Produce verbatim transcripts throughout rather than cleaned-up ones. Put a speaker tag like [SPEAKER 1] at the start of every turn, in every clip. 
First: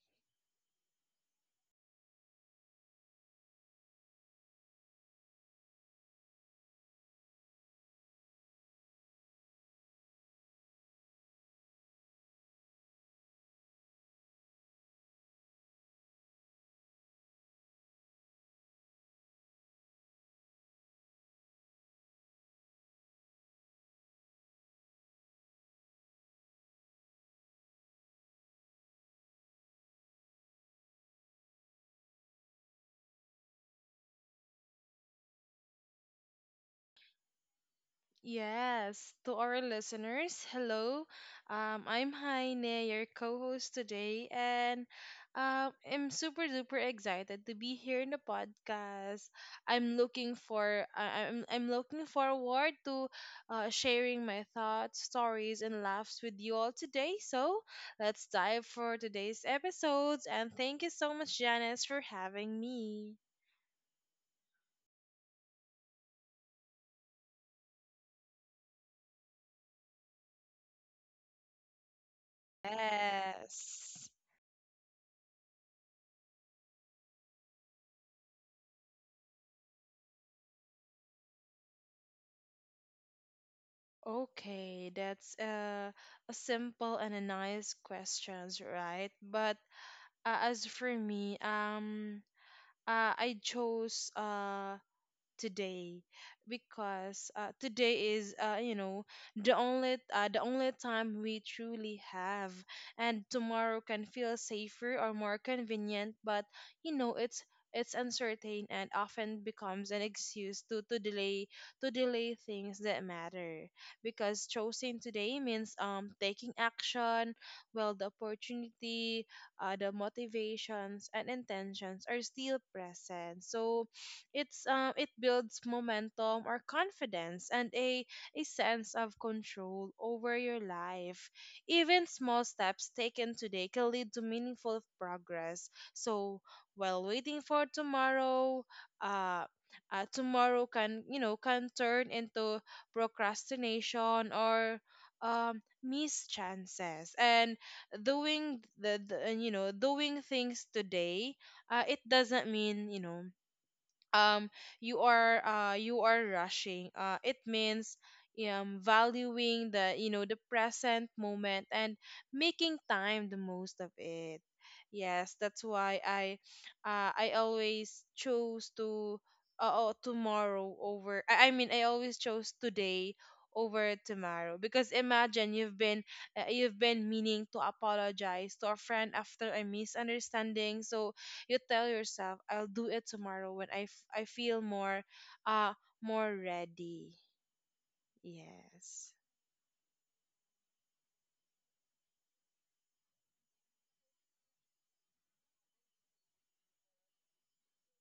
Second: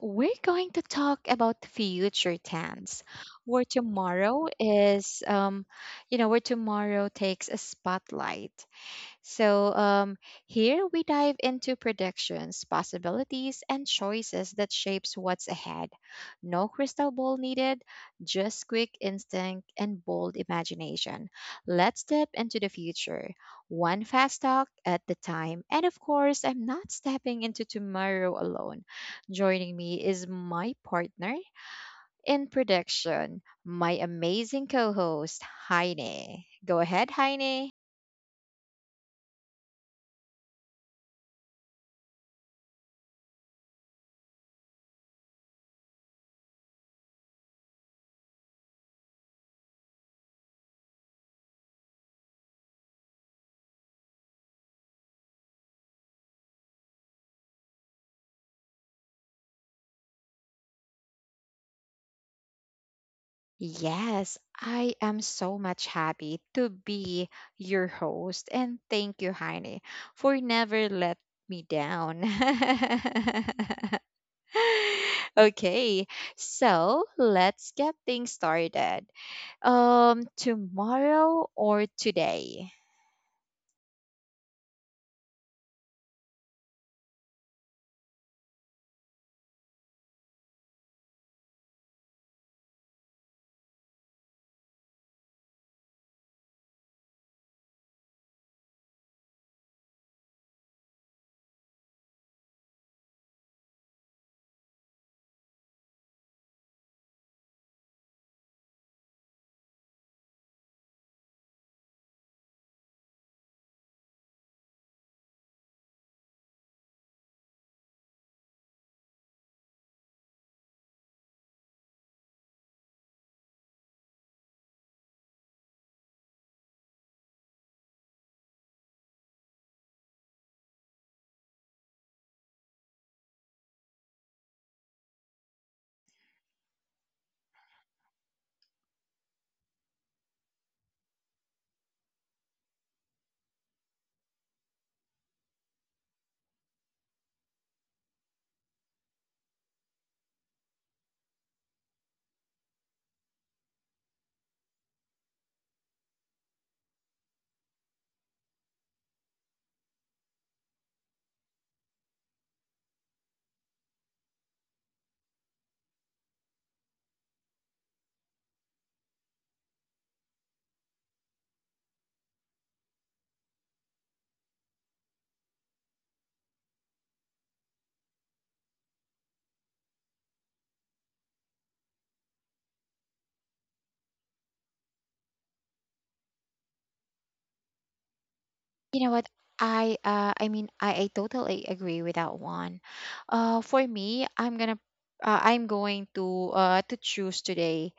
[SPEAKER 1] We're going to talk about future tense, where tomorrow is, um, you know, where tomorrow takes a spotlight. So, um, here we dive into predictions, possibilities, and choices that shapes what's ahead. No crystal ball needed, just quick instinct and bold imagination. Let's step into the future, one fast talk at the time. And of course, I'm not stepping into tomorrow alone. Joining me is my partner in prediction, my amazing co-host, Heine. Go ahead, Heine.
[SPEAKER 2] Yes, to our listeners, hello. Um, I'm Heine, your co-host today, and um, I'm super duper excited to be here in the podcast. I'm looking for I- I'm I'm looking forward to uh, sharing my thoughts, stories, and laughs with you all today. So let's dive for today's episodes, and thank you so much, Janice, for having me.
[SPEAKER 1] Yes, I am so much happy to be your host. And thank you, Heine, for never let me down.
[SPEAKER 2] Yes.
[SPEAKER 1] Okay, so let's get things started. Um, tomorrow or today?
[SPEAKER 2] Okay, that's a, a simple and a nice questions, right? But uh, as for me, um, uh, I chose uh, today because uh, today is uh, you know the only uh, the only time we truly have, and tomorrow can feel safer or more convenient, but you know it's it's uncertain and often becomes an excuse to, to delay, to delay things that matter, because choosing today means um taking action while the opportunity, uh, the motivations and intentions are still present. So it's uh, it builds momentum or confidence and a a sense of control over your life. Even small steps taken today can lead to meaningful progress. So while waiting for tomorrow, uh, uh, tomorrow can, you know can turn into procrastination or um missed chances. And doing the, the and, you know, doing things today, uh, it doesn't mean, you know um you are, uh you are rushing. Uh it means um valuing the, you know the present moment and making time the most of it. Yes, that's why i uh i always chose to, uh, oh, tomorrow over, I, I mean I always chose today over tomorrow, because imagine you've been, uh, you've been meaning to apologize to a friend after a misunderstanding. So you tell yourself, I'll do it tomorrow when i, f- I feel more, uh more ready.
[SPEAKER 1] You know
[SPEAKER 2] Yes.
[SPEAKER 1] what? I uh, I mean, I, I totally agree with that one. Uh, for me, I'm gonna, uh, I'm going to uh to choose today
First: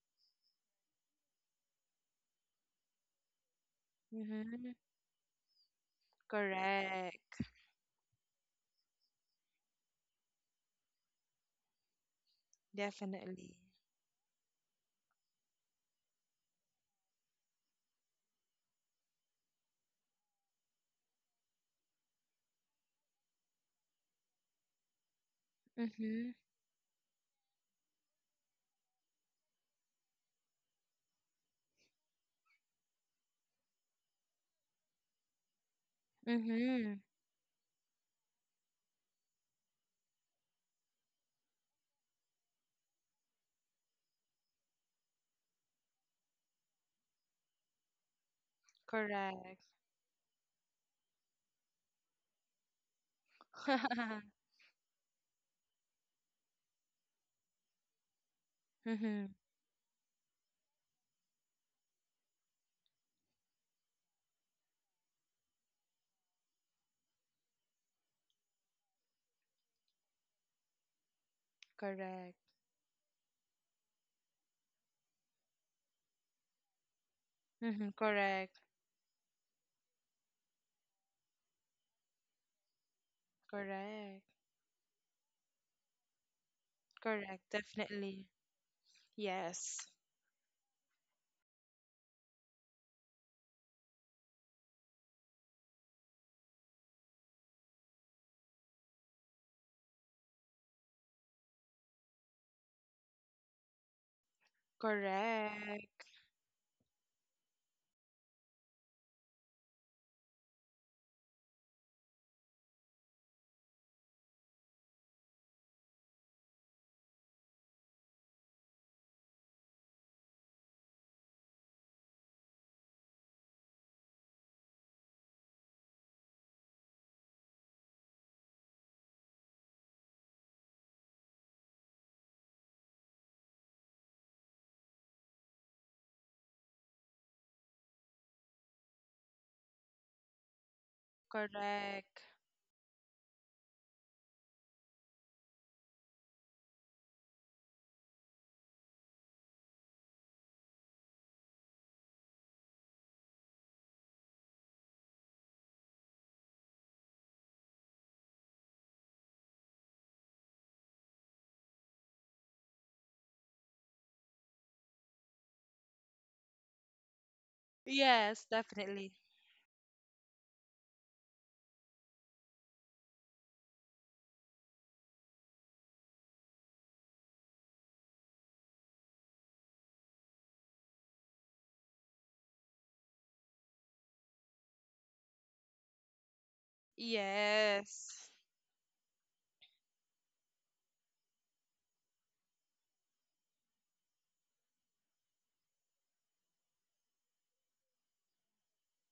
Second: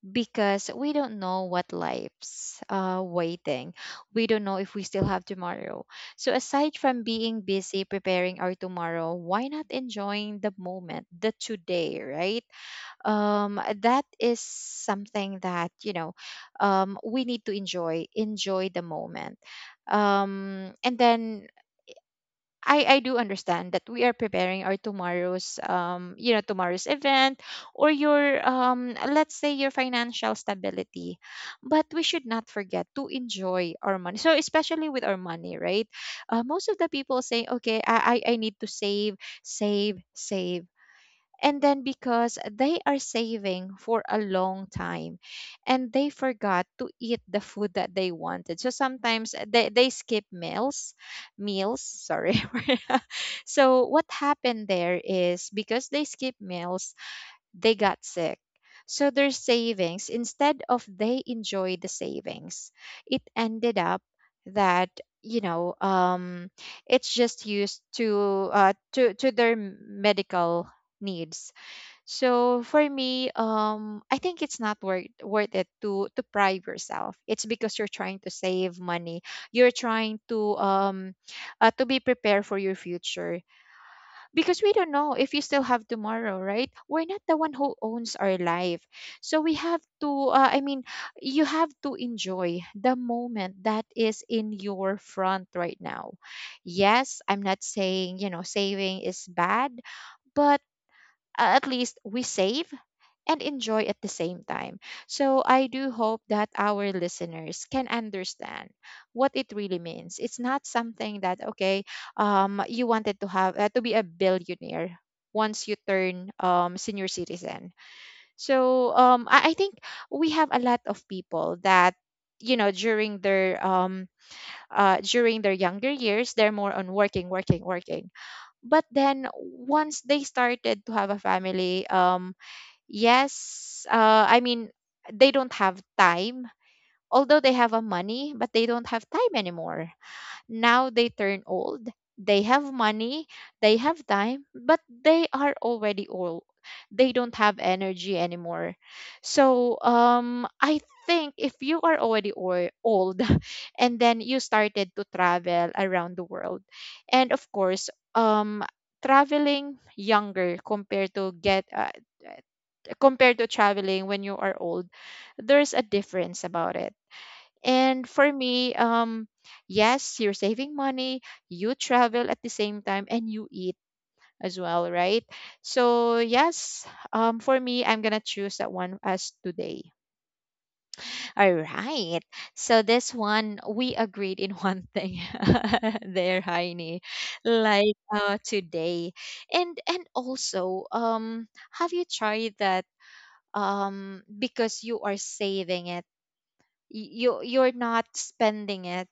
[SPEAKER 1] because we don't know what life's uh, waiting. We don't know
[SPEAKER 2] Mm-hmm.
[SPEAKER 1] if we still have tomorrow. So, aside from being
[SPEAKER 2] Correct,
[SPEAKER 1] busy preparing our tomorrow, why not enjoying the moment, the today, right?
[SPEAKER 2] definitely.
[SPEAKER 1] Um, that is something that, you know, um, we need to enjoy, enjoy the moment. Um, and then I, I do understand that we are preparing our tomorrow's um
[SPEAKER 2] Mm-hmm.
[SPEAKER 1] you know tomorrow's event or your um let's say your financial stability, but we should not forget to enjoy our money, so especially with our money, right? Uh, most of the
[SPEAKER 2] Mm-hmm.
[SPEAKER 1] people say, okay, I, I I need to save save save. And then because they are saving for a long time, and they forgot to eat the food that they wanted, so sometimes uh,
[SPEAKER 2] Correct.
[SPEAKER 1] they, they skip meals meals sorry. So what
[SPEAKER 2] Mm-hmm.
[SPEAKER 1] happened there is because they skip meals, they got sick. So their savings, instead of they enjoy the savings, it ended up that, you know, um, it's just used to uh to to their medical needs.
[SPEAKER 2] Correct.
[SPEAKER 1] So for me, um, I think it's not worth worth it to to bribe yourself. It's because you're
[SPEAKER 2] Mm-hmm.
[SPEAKER 1] trying to
[SPEAKER 2] Correct.
[SPEAKER 1] save money. You're trying to um, uh, to be prepared for your future,
[SPEAKER 2] Correct.
[SPEAKER 1] because we don't know if you still have tomorrow, right? We're not
[SPEAKER 2] Correct,
[SPEAKER 1] the one who owns
[SPEAKER 2] definitely.
[SPEAKER 1] our life, so we have
[SPEAKER 2] Yes.
[SPEAKER 1] to. Uh, I mean, you have to enjoy the moment that is in your front right now. Yes, I'm not saying, you know, saving is bad, but uh, at least we save and enjoy at the same time. So I do
[SPEAKER 2] Correct.
[SPEAKER 1] hope that our listeners can understand what it really means. It's not something that, okay, um, you wanted to have uh, to be a billionaire once you turn um, senior citizen. So um, I, I think we have a lot of people that, you know, during their um uh during their younger years, they're more on working working working. But then once they started to have a family, um, yes, uh, I mean, they don't have time. Although they have a money, but they don't have time anymore, now they turn old.
[SPEAKER 2] Correct.
[SPEAKER 1] They have money, they have time, but they are already old. They don't have energy anymore. So um, I think if you are already or- old, and then you started to travel around the world, and of course, um, traveling younger compared to get uh, compared to traveling when you are old, there's a difference about it. And for
[SPEAKER 2] Yes,
[SPEAKER 1] me,
[SPEAKER 2] definitely.
[SPEAKER 1] um, yes, you're saving money, you travel at the same time, and you eat as well, right? So, yes, um, for me, I'm going to choose that one as today. All right. So, this one, we agreed in one thing there, Heini, like
[SPEAKER 2] Yes.
[SPEAKER 1] uh, today. And, and also, um, have you tried that? Um, because you are saving it, y- you you're not spending it,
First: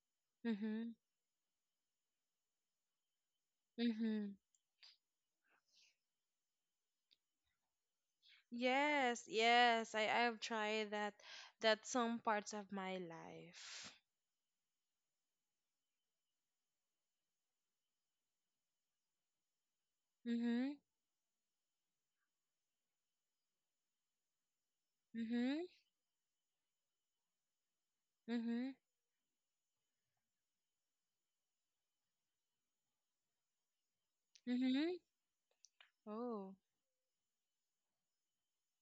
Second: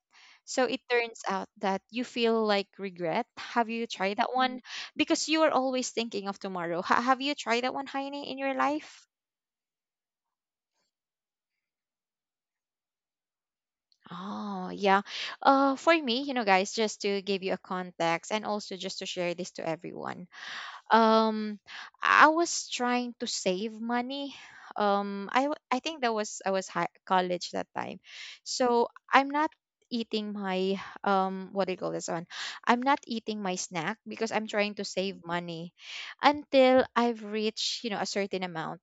[SPEAKER 1] so it
[SPEAKER 2] Mm-hmm.
[SPEAKER 1] turns out that you feel like regret. Have you tried
[SPEAKER 2] Mm-hmm.
[SPEAKER 1] that one? Mm. Because you are always thinking of tomorrow, ha- have you tried that one, Heine, in your life?
[SPEAKER 2] Yes, yes, I I have tried that, that some parts of my life.
[SPEAKER 1] Oh yeah. Uh, for me, you know, guys, just to give you a context and also just to share this to everyone,
[SPEAKER 2] Mhm,
[SPEAKER 1] um, I was trying to save money. Um, i w-
[SPEAKER 2] mhm,
[SPEAKER 1] I think that was I was high, college that time.
[SPEAKER 2] mhm,
[SPEAKER 1] So I'm not eating my um, what do you call this one? I'm not eating my snack because I'm trying to
[SPEAKER 2] mhm.
[SPEAKER 1] save money
[SPEAKER 2] Oh,
[SPEAKER 1] until I've reached, you know, a certain amount.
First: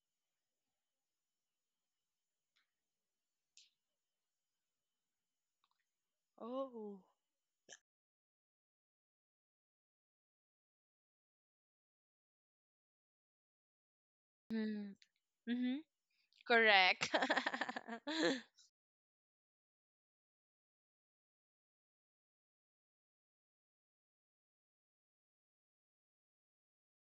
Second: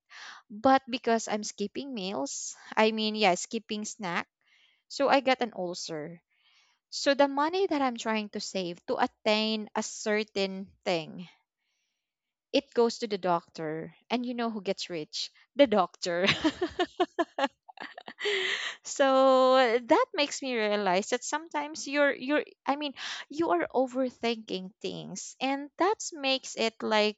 [SPEAKER 1] But because I'm skipping meals, I mean, yeah, skipping snack, so I got an ulcer.
[SPEAKER 2] oh.
[SPEAKER 1] So the money that I'm trying to save to attain a certain thing, it goes to the doctor. And you know who gets
[SPEAKER 2] Mhm,
[SPEAKER 1] rich? The
[SPEAKER 2] mhm.
[SPEAKER 1] doctor.
[SPEAKER 2] Correct.
[SPEAKER 1] So uh, that makes me realize that sometimes you're you're I mean you are overthinking things, and that makes it like,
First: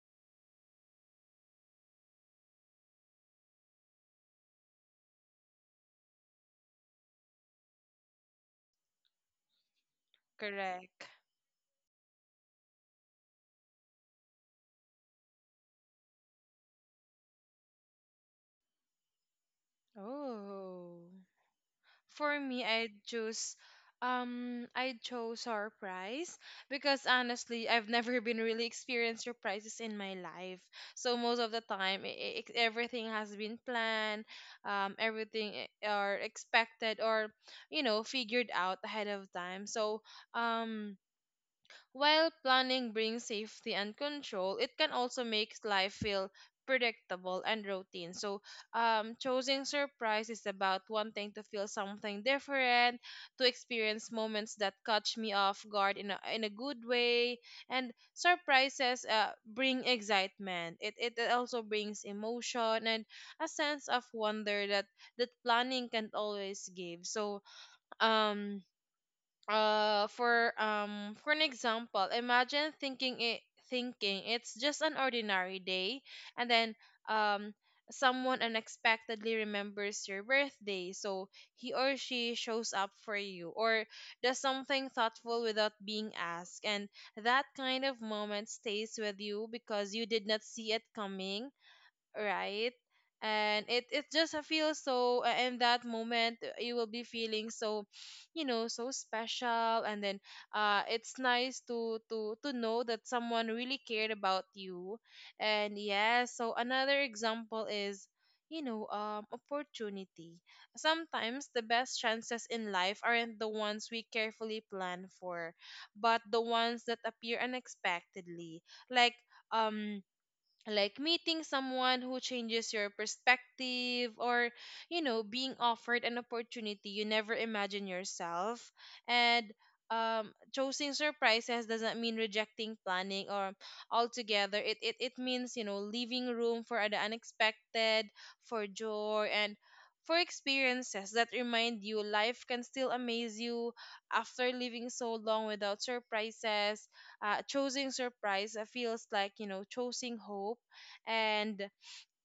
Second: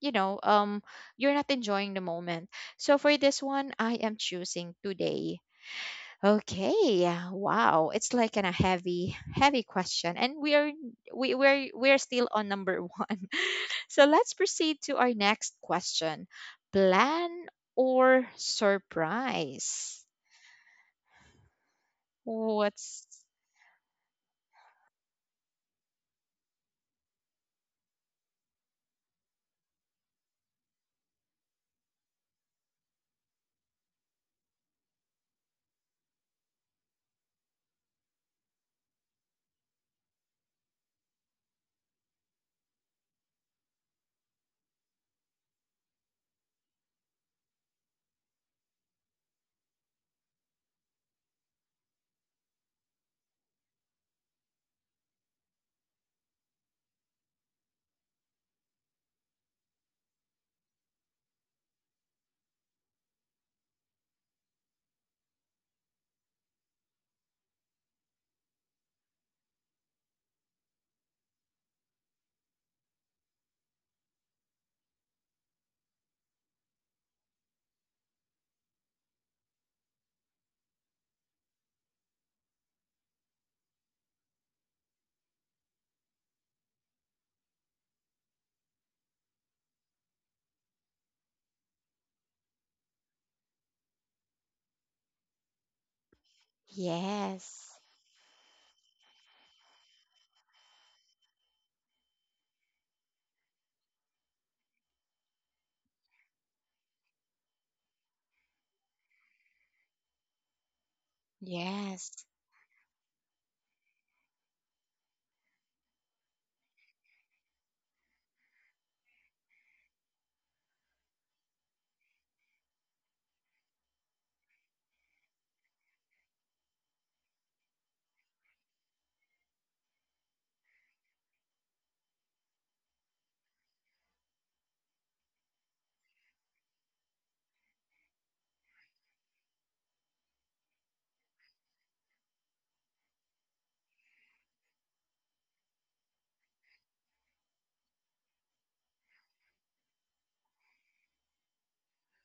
[SPEAKER 1] you know, um, you're not enjoying the moment. So for this one, I am choosing today. Okay, yeah, wow, it's like an, a heavy heavy question, and we are
[SPEAKER 2] Correct.
[SPEAKER 1] we we're we're still on number one. So let's proceed to our next question. Plan or surprise?
[SPEAKER 2] Oh. For me, I'd
[SPEAKER 1] What's—
[SPEAKER 2] choose, um I chose surprise, because honestly I've never been really experienced surprises in my life. So most of the time, I I everything has been planned, um everything i- are expected, or you know, figured out ahead of time. So um while planning brings safety and control, it can also make life feel predictable and routine. So, um, choosing surprise is about wanting to feel something different, to experience moments that catch me off guard in a, in a good way. And surprises, uh, bring excitement. It, it also brings emotion and a sense of wonder that, that planning can not always give. So, um, uh for um, for an example, imagine thinking it thinking it's just an ordinary day, and then um someone unexpectedly remembers your birthday, so he or she shows up for you, or does something thoughtful without being asked. And that kind of moment stays with you because you did not see it coming, right? And it it just, uh, feels so, uh, in that moment, uh, you will be feeling
[SPEAKER 1] Yes.
[SPEAKER 2] so, you know, so special. And then uh it's nice to to to know that someone really cared about you. And yeah, so another example is, you know, um opportunity. Sometimes the best
[SPEAKER 1] Yes.
[SPEAKER 2] chances in life aren't the ones we carefully plan for, but the ones that appear unexpectedly. Like um like meeting someone who changes your perspective, or you know, being offered an opportunity you never imagined yourself. And um choosing surprises doesn't mean rejecting planning or altogether. It it, it means, you know, leaving room for the unexpected, for joy, and for experiences that remind you life can still amaze you. After living so long without surprises, uh, choosing surprise, uh, feels like, you know, choosing hope. And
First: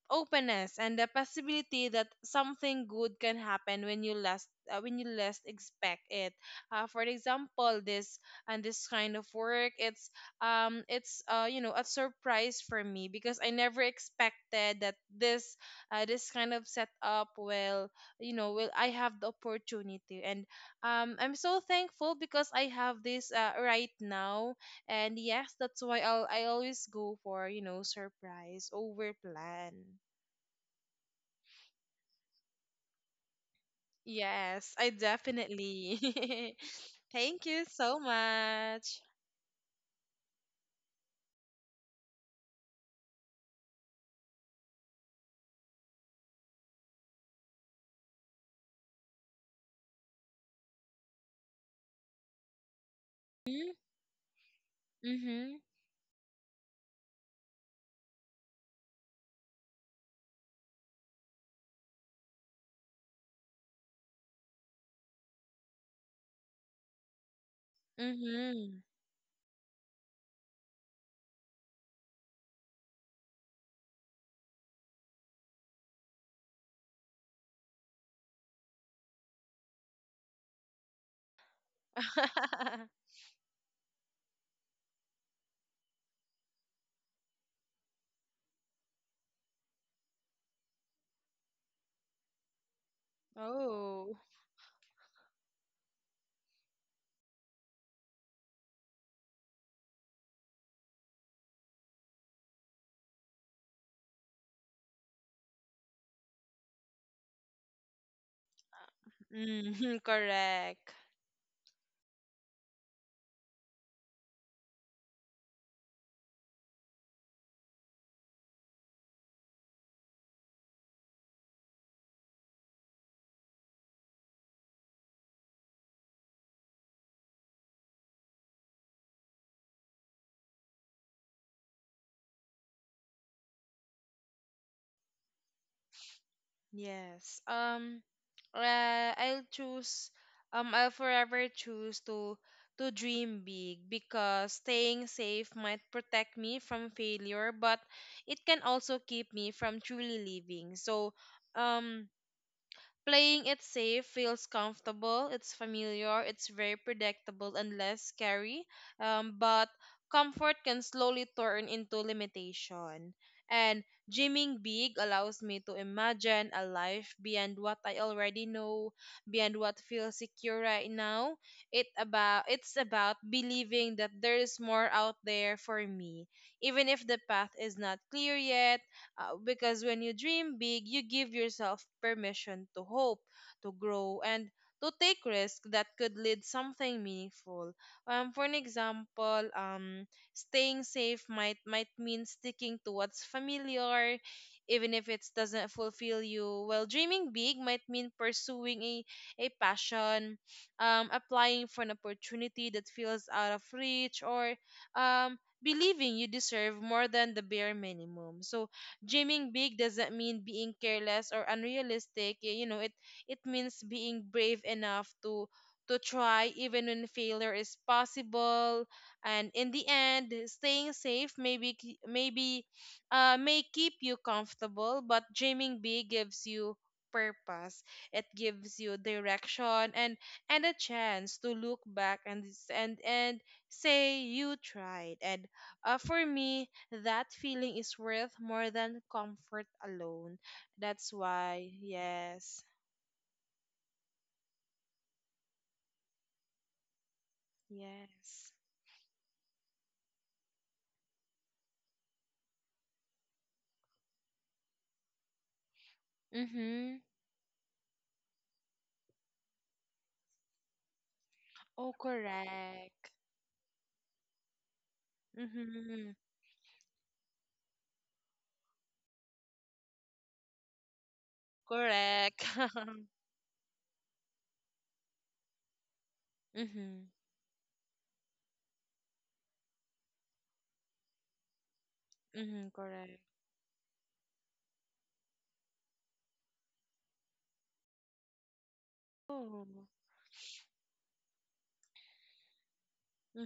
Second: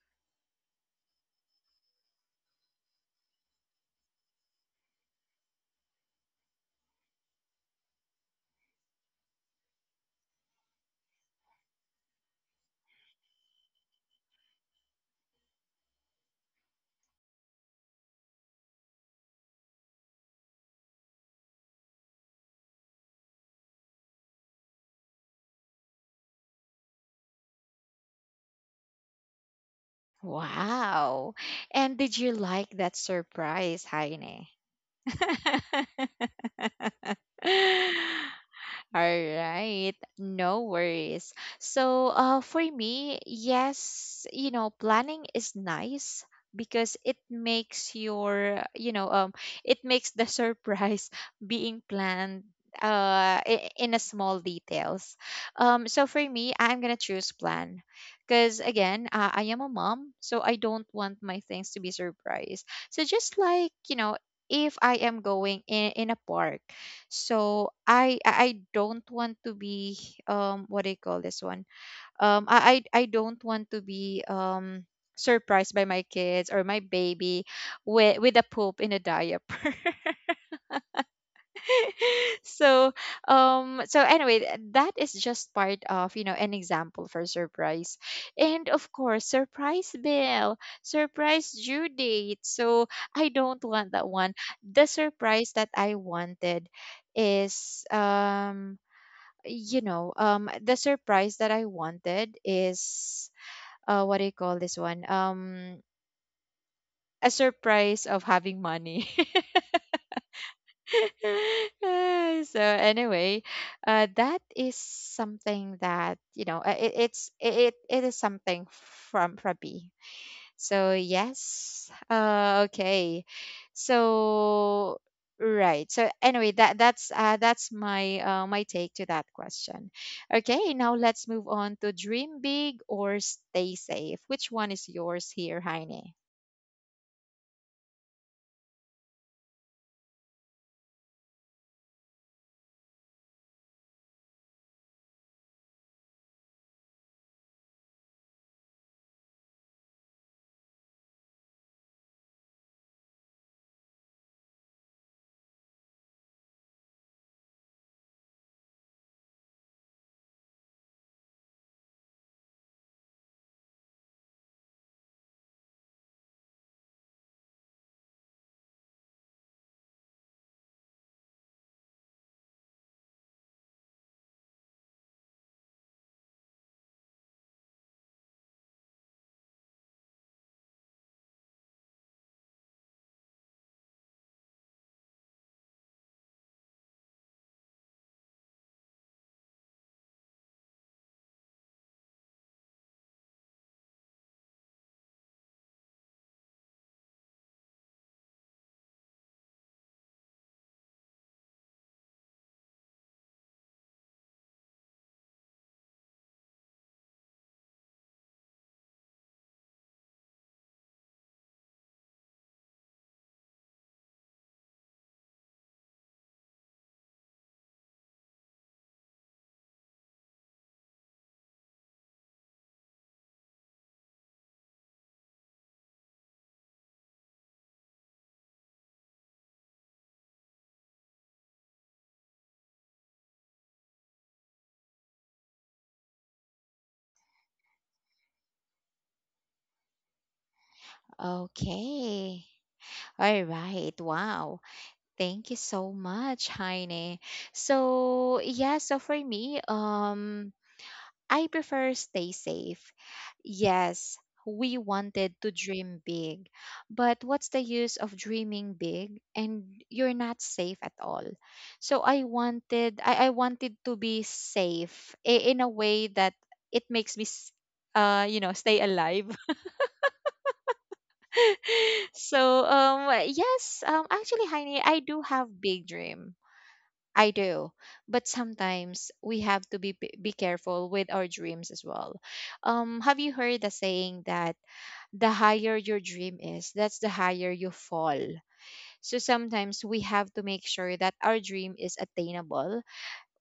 [SPEAKER 2] openness, and the possibility that something good can happen when you last uh, when you least expect it. Uh, for example, this, and this kind of work, it's um it's, uh you know, a surprise for me because I never expected that this uh, this kind of setup will, you know, will I have the opportunity. And um I'm so thankful because I have this, uh, right now. And yes, that's why I'll, I always go for, you know, surprise over plan.
[SPEAKER 1] Wow. And did you like that surprise, Heine?
[SPEAKER 2] Yes, I definitely. Thank you so much.
[SPEAKER 1] All right, no worries. So, uh, for me, yes, you know, planning is nice because it makes your, you know, um, it makes the surprise being planned uh i- in a small details.
[SPEAKER 2] Mm-hmm.
[SPEAKER 1] Um, so for me, I'm gonna choose plan, because again, uh, I am a mom, so I don't want my things to be surprised. So just like, you know, if I am going in, in a park, so I I I
[SPEAKER 2] Mm-hmm.
[SPEAKER 1] don't want to be um, what do you call this one? Um I I, I don't want to be um, surprised by my kids or my baby with with a poop in a diaper. So um, so anyway, th- that is just part of, you know, an example for surprise. And of course, surprise Bill, surprise due date. So I don't want that
[SPEAKER 2] Oh.
[SPEAKER 1] one. The surprise that I wanted is um, you know, um, the surprise that I wanted is uh, what do you call this one? Um, a surprise of having money.
[SPEAKER 2] Mm-hmm, correct.
[SPEAKER 1] Ah, so anyway, uh, that is something that, you know, uh, it, it's it it is something from from me. So yes. Uh, okay. So right. So anyway, that that's uh, that's my uh, my take to that question. Okay, now let's move on to dream big or stay safe. Which one is yours here, Heine?
[SPEAKER 2] Yes. Um uh, I'll choose, um I'll forever choose to to dream big, because staying safe might protect me from failure, but it can also keep me from truly living. So um playing it safe feels comfortable, it's familiar, it's very predictable and less scary, um, but comfort can slowly turn into limitation. And dreaming big allows me to imagine a life beyond what I already know, beyond what feels secure right now. It about it's about believing that there is more out there for me, even if the path is not clear yet, uh, because when you dream big, you give yourself permission to hope, to grow, and to take risks that could lead something meaningful. Um, for an example, um, staying safe might might mean sticking to what's familiar, even if it doesn't fulfill you. Well, dreaming big might mean pursuing a, a passion, um, applying for an opportunity that feels out of reach, or um, believing you deserve more than the bare minimum. So dreaming big doesn't mean being careless or unrealistic. y- You know, it it means being brave enough to to try even when failure is possible. And in the end, staying safe maybe, k- maybe uh may keep you comfortable, but dreaming big gives you purpose. It gives you direction, and and a chance to look back and s- and and say you tried. And uh, for me, that feeling is worth more than comfort alone. That's why,
[SPEAKER 1] Okay.
[SPEAKER 2] yes,
[SPEAKER 1] All right. Wow. Thank you so much, Heine. So
[SPEAKER 2] yes.
[SPEAKER 1] yeah, so for me, um, I prefer stay safe. Yes, we wanted to dream big,
[SPEAKER 2] Mm-hmm.
[SPEAKER 1] but what's the use of dreaming big and you're not safe at all?
[SPEAKER 2] Oh,
[SPEAKER 1] So I wanted
[SPEAKER 2] correct.
[SPEAKER 1] I, I wanted to be safe i- in a
[SPEAKER 2] Mm-hmm.
[SPEAKER 1] way that it makes me s- uh you know stay alive.
[SPEAKER 2] Correct.
[SPEAKER 1] So um, yes, um, actually, Heine, I do have big dream.
[SPEAKER 2] Mm-hmm.
[SPEAKER 1] I do. But sometimes we have to be be careful with our dreams as well.
[SPEAKER 2] Mm-hmm.
[SPEAKER 1] Um,
[SPEAKER 2] Correct.
[SPEAKER 1] have you heard the saying that the higher your dream is, that's the higher you fall. So
[SPEAKER 2] Oh.
[SPEAKER 1] sometimes we have to make sure that our dream is attainable,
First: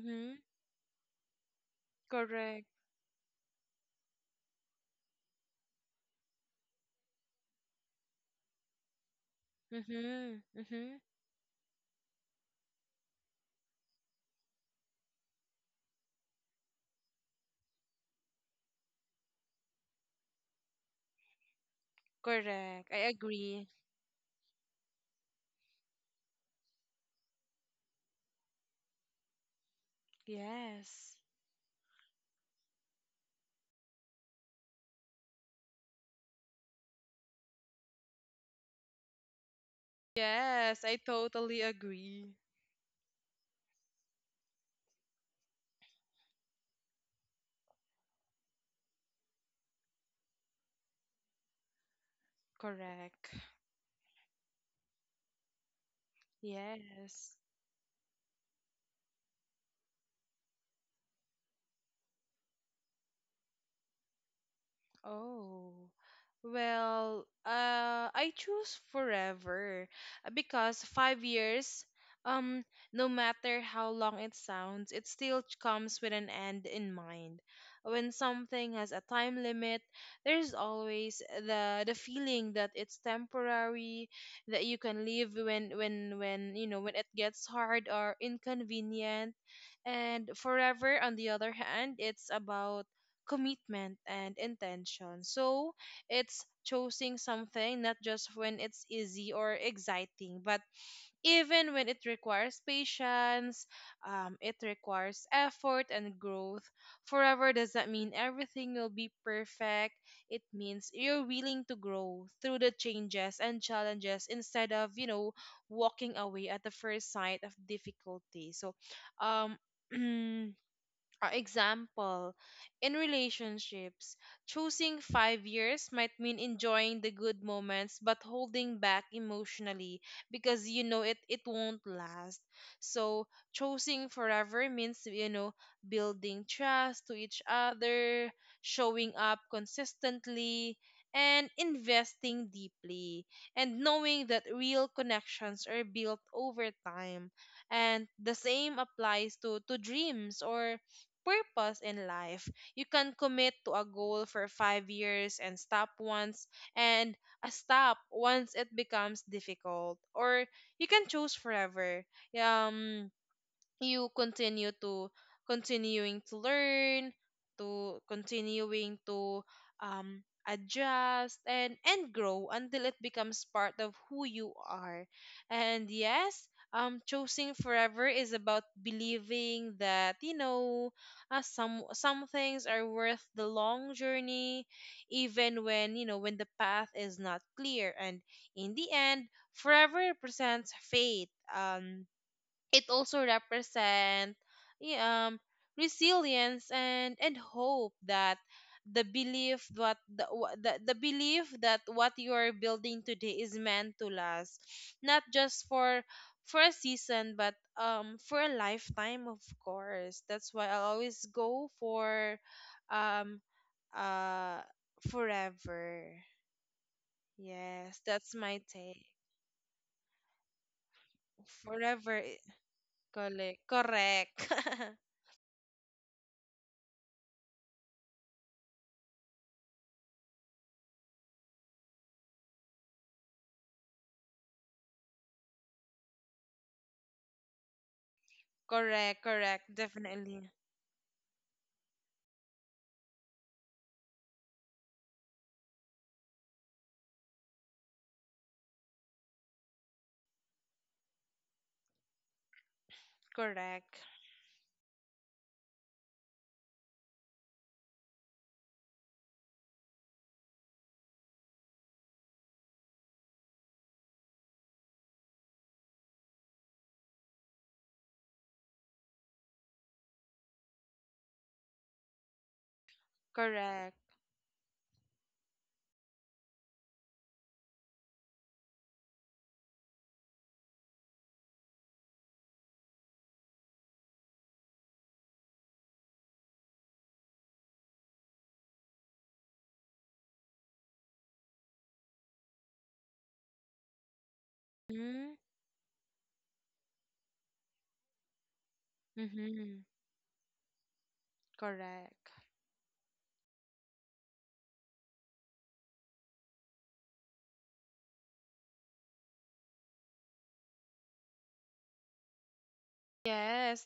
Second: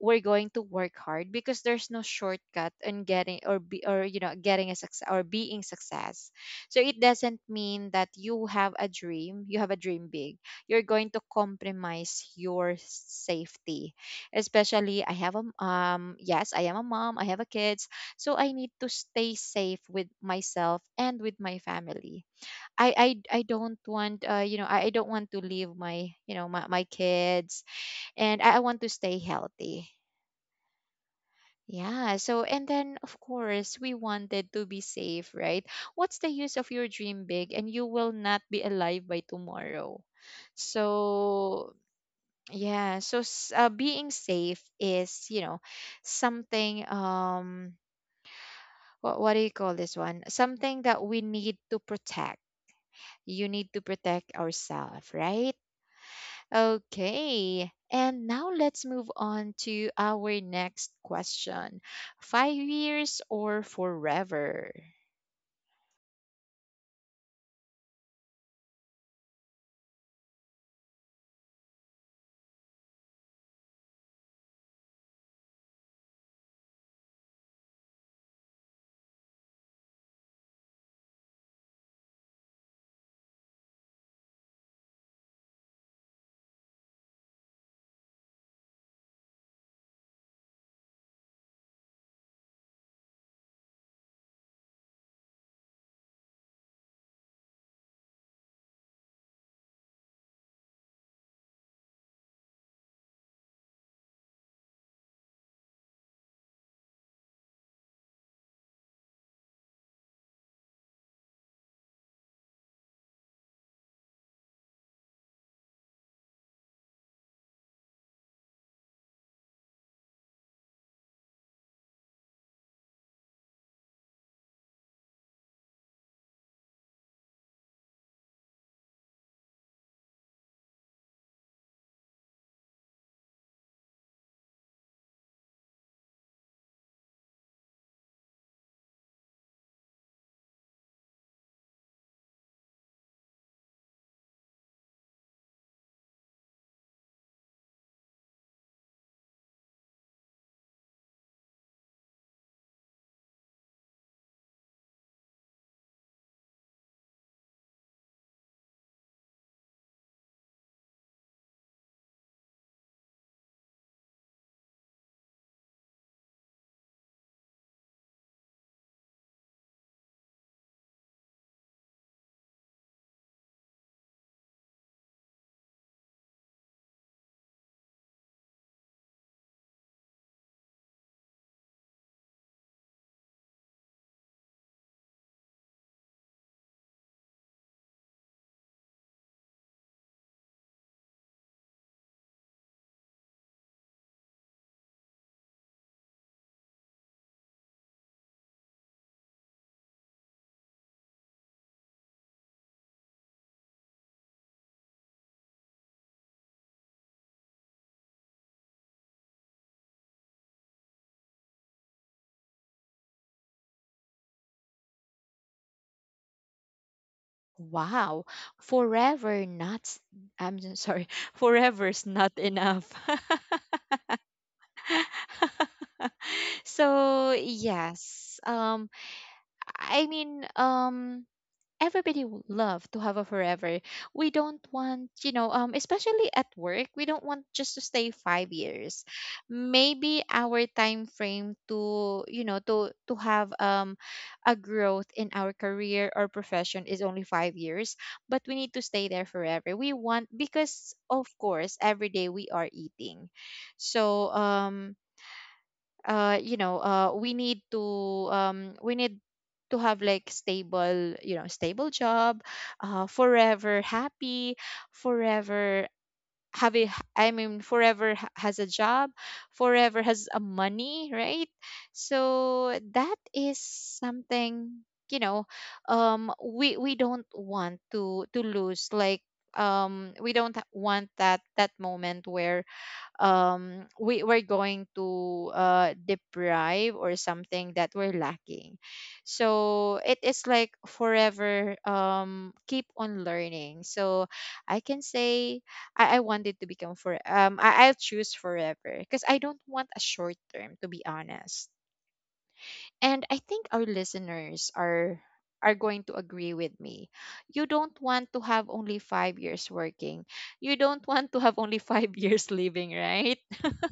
[SPEAKER 1] we're going to work hard, because there's no
[SPEAKER 2] Correct.
[SPEAKER 1] shortcut in getting or be or you know getting a success or being success. So it doesn't mean that you have a dream you have a dream big,
[SPEAKER 2] Mm-hmm.
[SPEAKER 1] you're
[SPEAKER 2] Mm-hmm.
[SPEAKER 1] going to compromise your safety. Especially I have a m- um yes, I am a mom, I have a kids, so I need to stay safe with myself and with my family. i
[SPEAKER 2] Correct. I
[SPEAKER 1] i, I
[SPEAKER 2] agree.
[SPEAKER 1] don't want, uh, you know, I, I don't want to leave my, you know, my, my kids. And I, I want to stay healthy.
[SPEAKER 2] Yes.
[SPEAKER 1] Yeah, so and then of course we wanted to be safe, right? What's the use of your dream big and you will not be alive by tomorrow?
[SPEAKER 2] Yes, I totally
[SPEAKER 1] So
[SPEAKER 2] agree.
[SPEAKER 1] yeah, so s- uh, being safe is, you know, something um, what what do you call this one? Something that we need to protect.
[SPEAKER 2] Correct.
[SPEAKER 1] You need to protect ourselves, right?
[SPEAKER 2] Yes.
[SPEAKER 1] Okay. And now let's move on to our next question. Five years or forever?
[SPEAKER 2] Oh, well, uh, I choose forever, uh, because five years, um, no matter how long it sounds, it still ch- comes with an end in mind. When something has a time limit, there's always the the feeling that it's temporary, that you can leave when when when you know, when it gets hard or inconvenient. And forever, on the other hand, it's about commitment and intention. So it's choosing something not just when it's easy or exciting, but even when it requires patience, um, it requires effort and growth. Forever does not mean everything will be perfect. It means you're willing to grow through the changes and challenges instead of, you know, walking away at the first sight of difficulty. So, um, for example, in relationships, choosing five years might mean enjoying the good moments but holding back emotionally because you know it, it won't last. So, choosing forever means, you know, building trust to each other, showing up consistently, and investing deeply, and knowing that real connections are built over time. And the same applies to to dreams or purpose in life. You can commit to a goal for five years and stop once, and uh, stop once it becomes difficult. Or you can choose forever. Um you continue to, continuing to learn, to continuing to um, adjust and and grow until it becomes part of who you are. And yes, um choosing forever is about believing that you know, uh, some some things are worth the long journey, even when, you know, when the path is not clear. And in the end, forever represents faith, um it also represent, yeah, um resilience, and and hope, that the belief that the, wha- the, the belief that what you are building today is meant to last, not just for for a season, but um for a lifetime. Of course, that's why I always go for, um uh forever. Yes,
[SPEAKER 1] Wow.
[SPEAKER 2] that's my take.
[SPEAKER 1] Forever not s- I'm so sorry. Forever's
[SPEAKER 2] forever
[SPEAKER 1] not
[SPEAKER 2] i-
[SPEAKER 1] enough.
[SPEAKER 2] Correct, correct.
[SPEAKER 1] So yes. Um I mean um Everybody would love to have a forever. We don't want, you know, um, especially at work, we don't want just to stay five years.
[SPEAKER 2] Correct, correct,
[SPEAKER 1] Maybe
[SPEAKER 2] definitely.
[SPEAKER 1] our time frame to, you know, to to have um, a growth in our career or profession is only five years, but we need to stay there forever. We want, because of course every day we are eating.
[SPEAKER 2] Correct,
[SPEAKER 1] So um uh you know uh we need to um we need to have like stable, you know, stable job, uh, forever happy, forever have a h- I mean forever ha- has a job, forever has a money, right? So that is
[SPEAKER 2] correct.
[SPEAKER 1] something, you know. Um we we don't want to to lose like, um we don't want that that moment where, um we we're going to uh deprive or something that we're lacking. So it is like forever, um keep on learning. So I can
[SPEAKER 2] Mm-hmm.
[SPEAKER 1] say, i, I wanted to become for um I, i'll choose forever because I don't
[SPEAKER 2] Mm-hmm.
[SPEAKER 1] want a short term, to be honest.
[SPEAKER 2] Correct.
[SPEAKER 1] And I think our listeners are are going to agree with me. You don't want to have only five years working. You don't want to have only five years living, right?
[SPEAKER 2] Yes,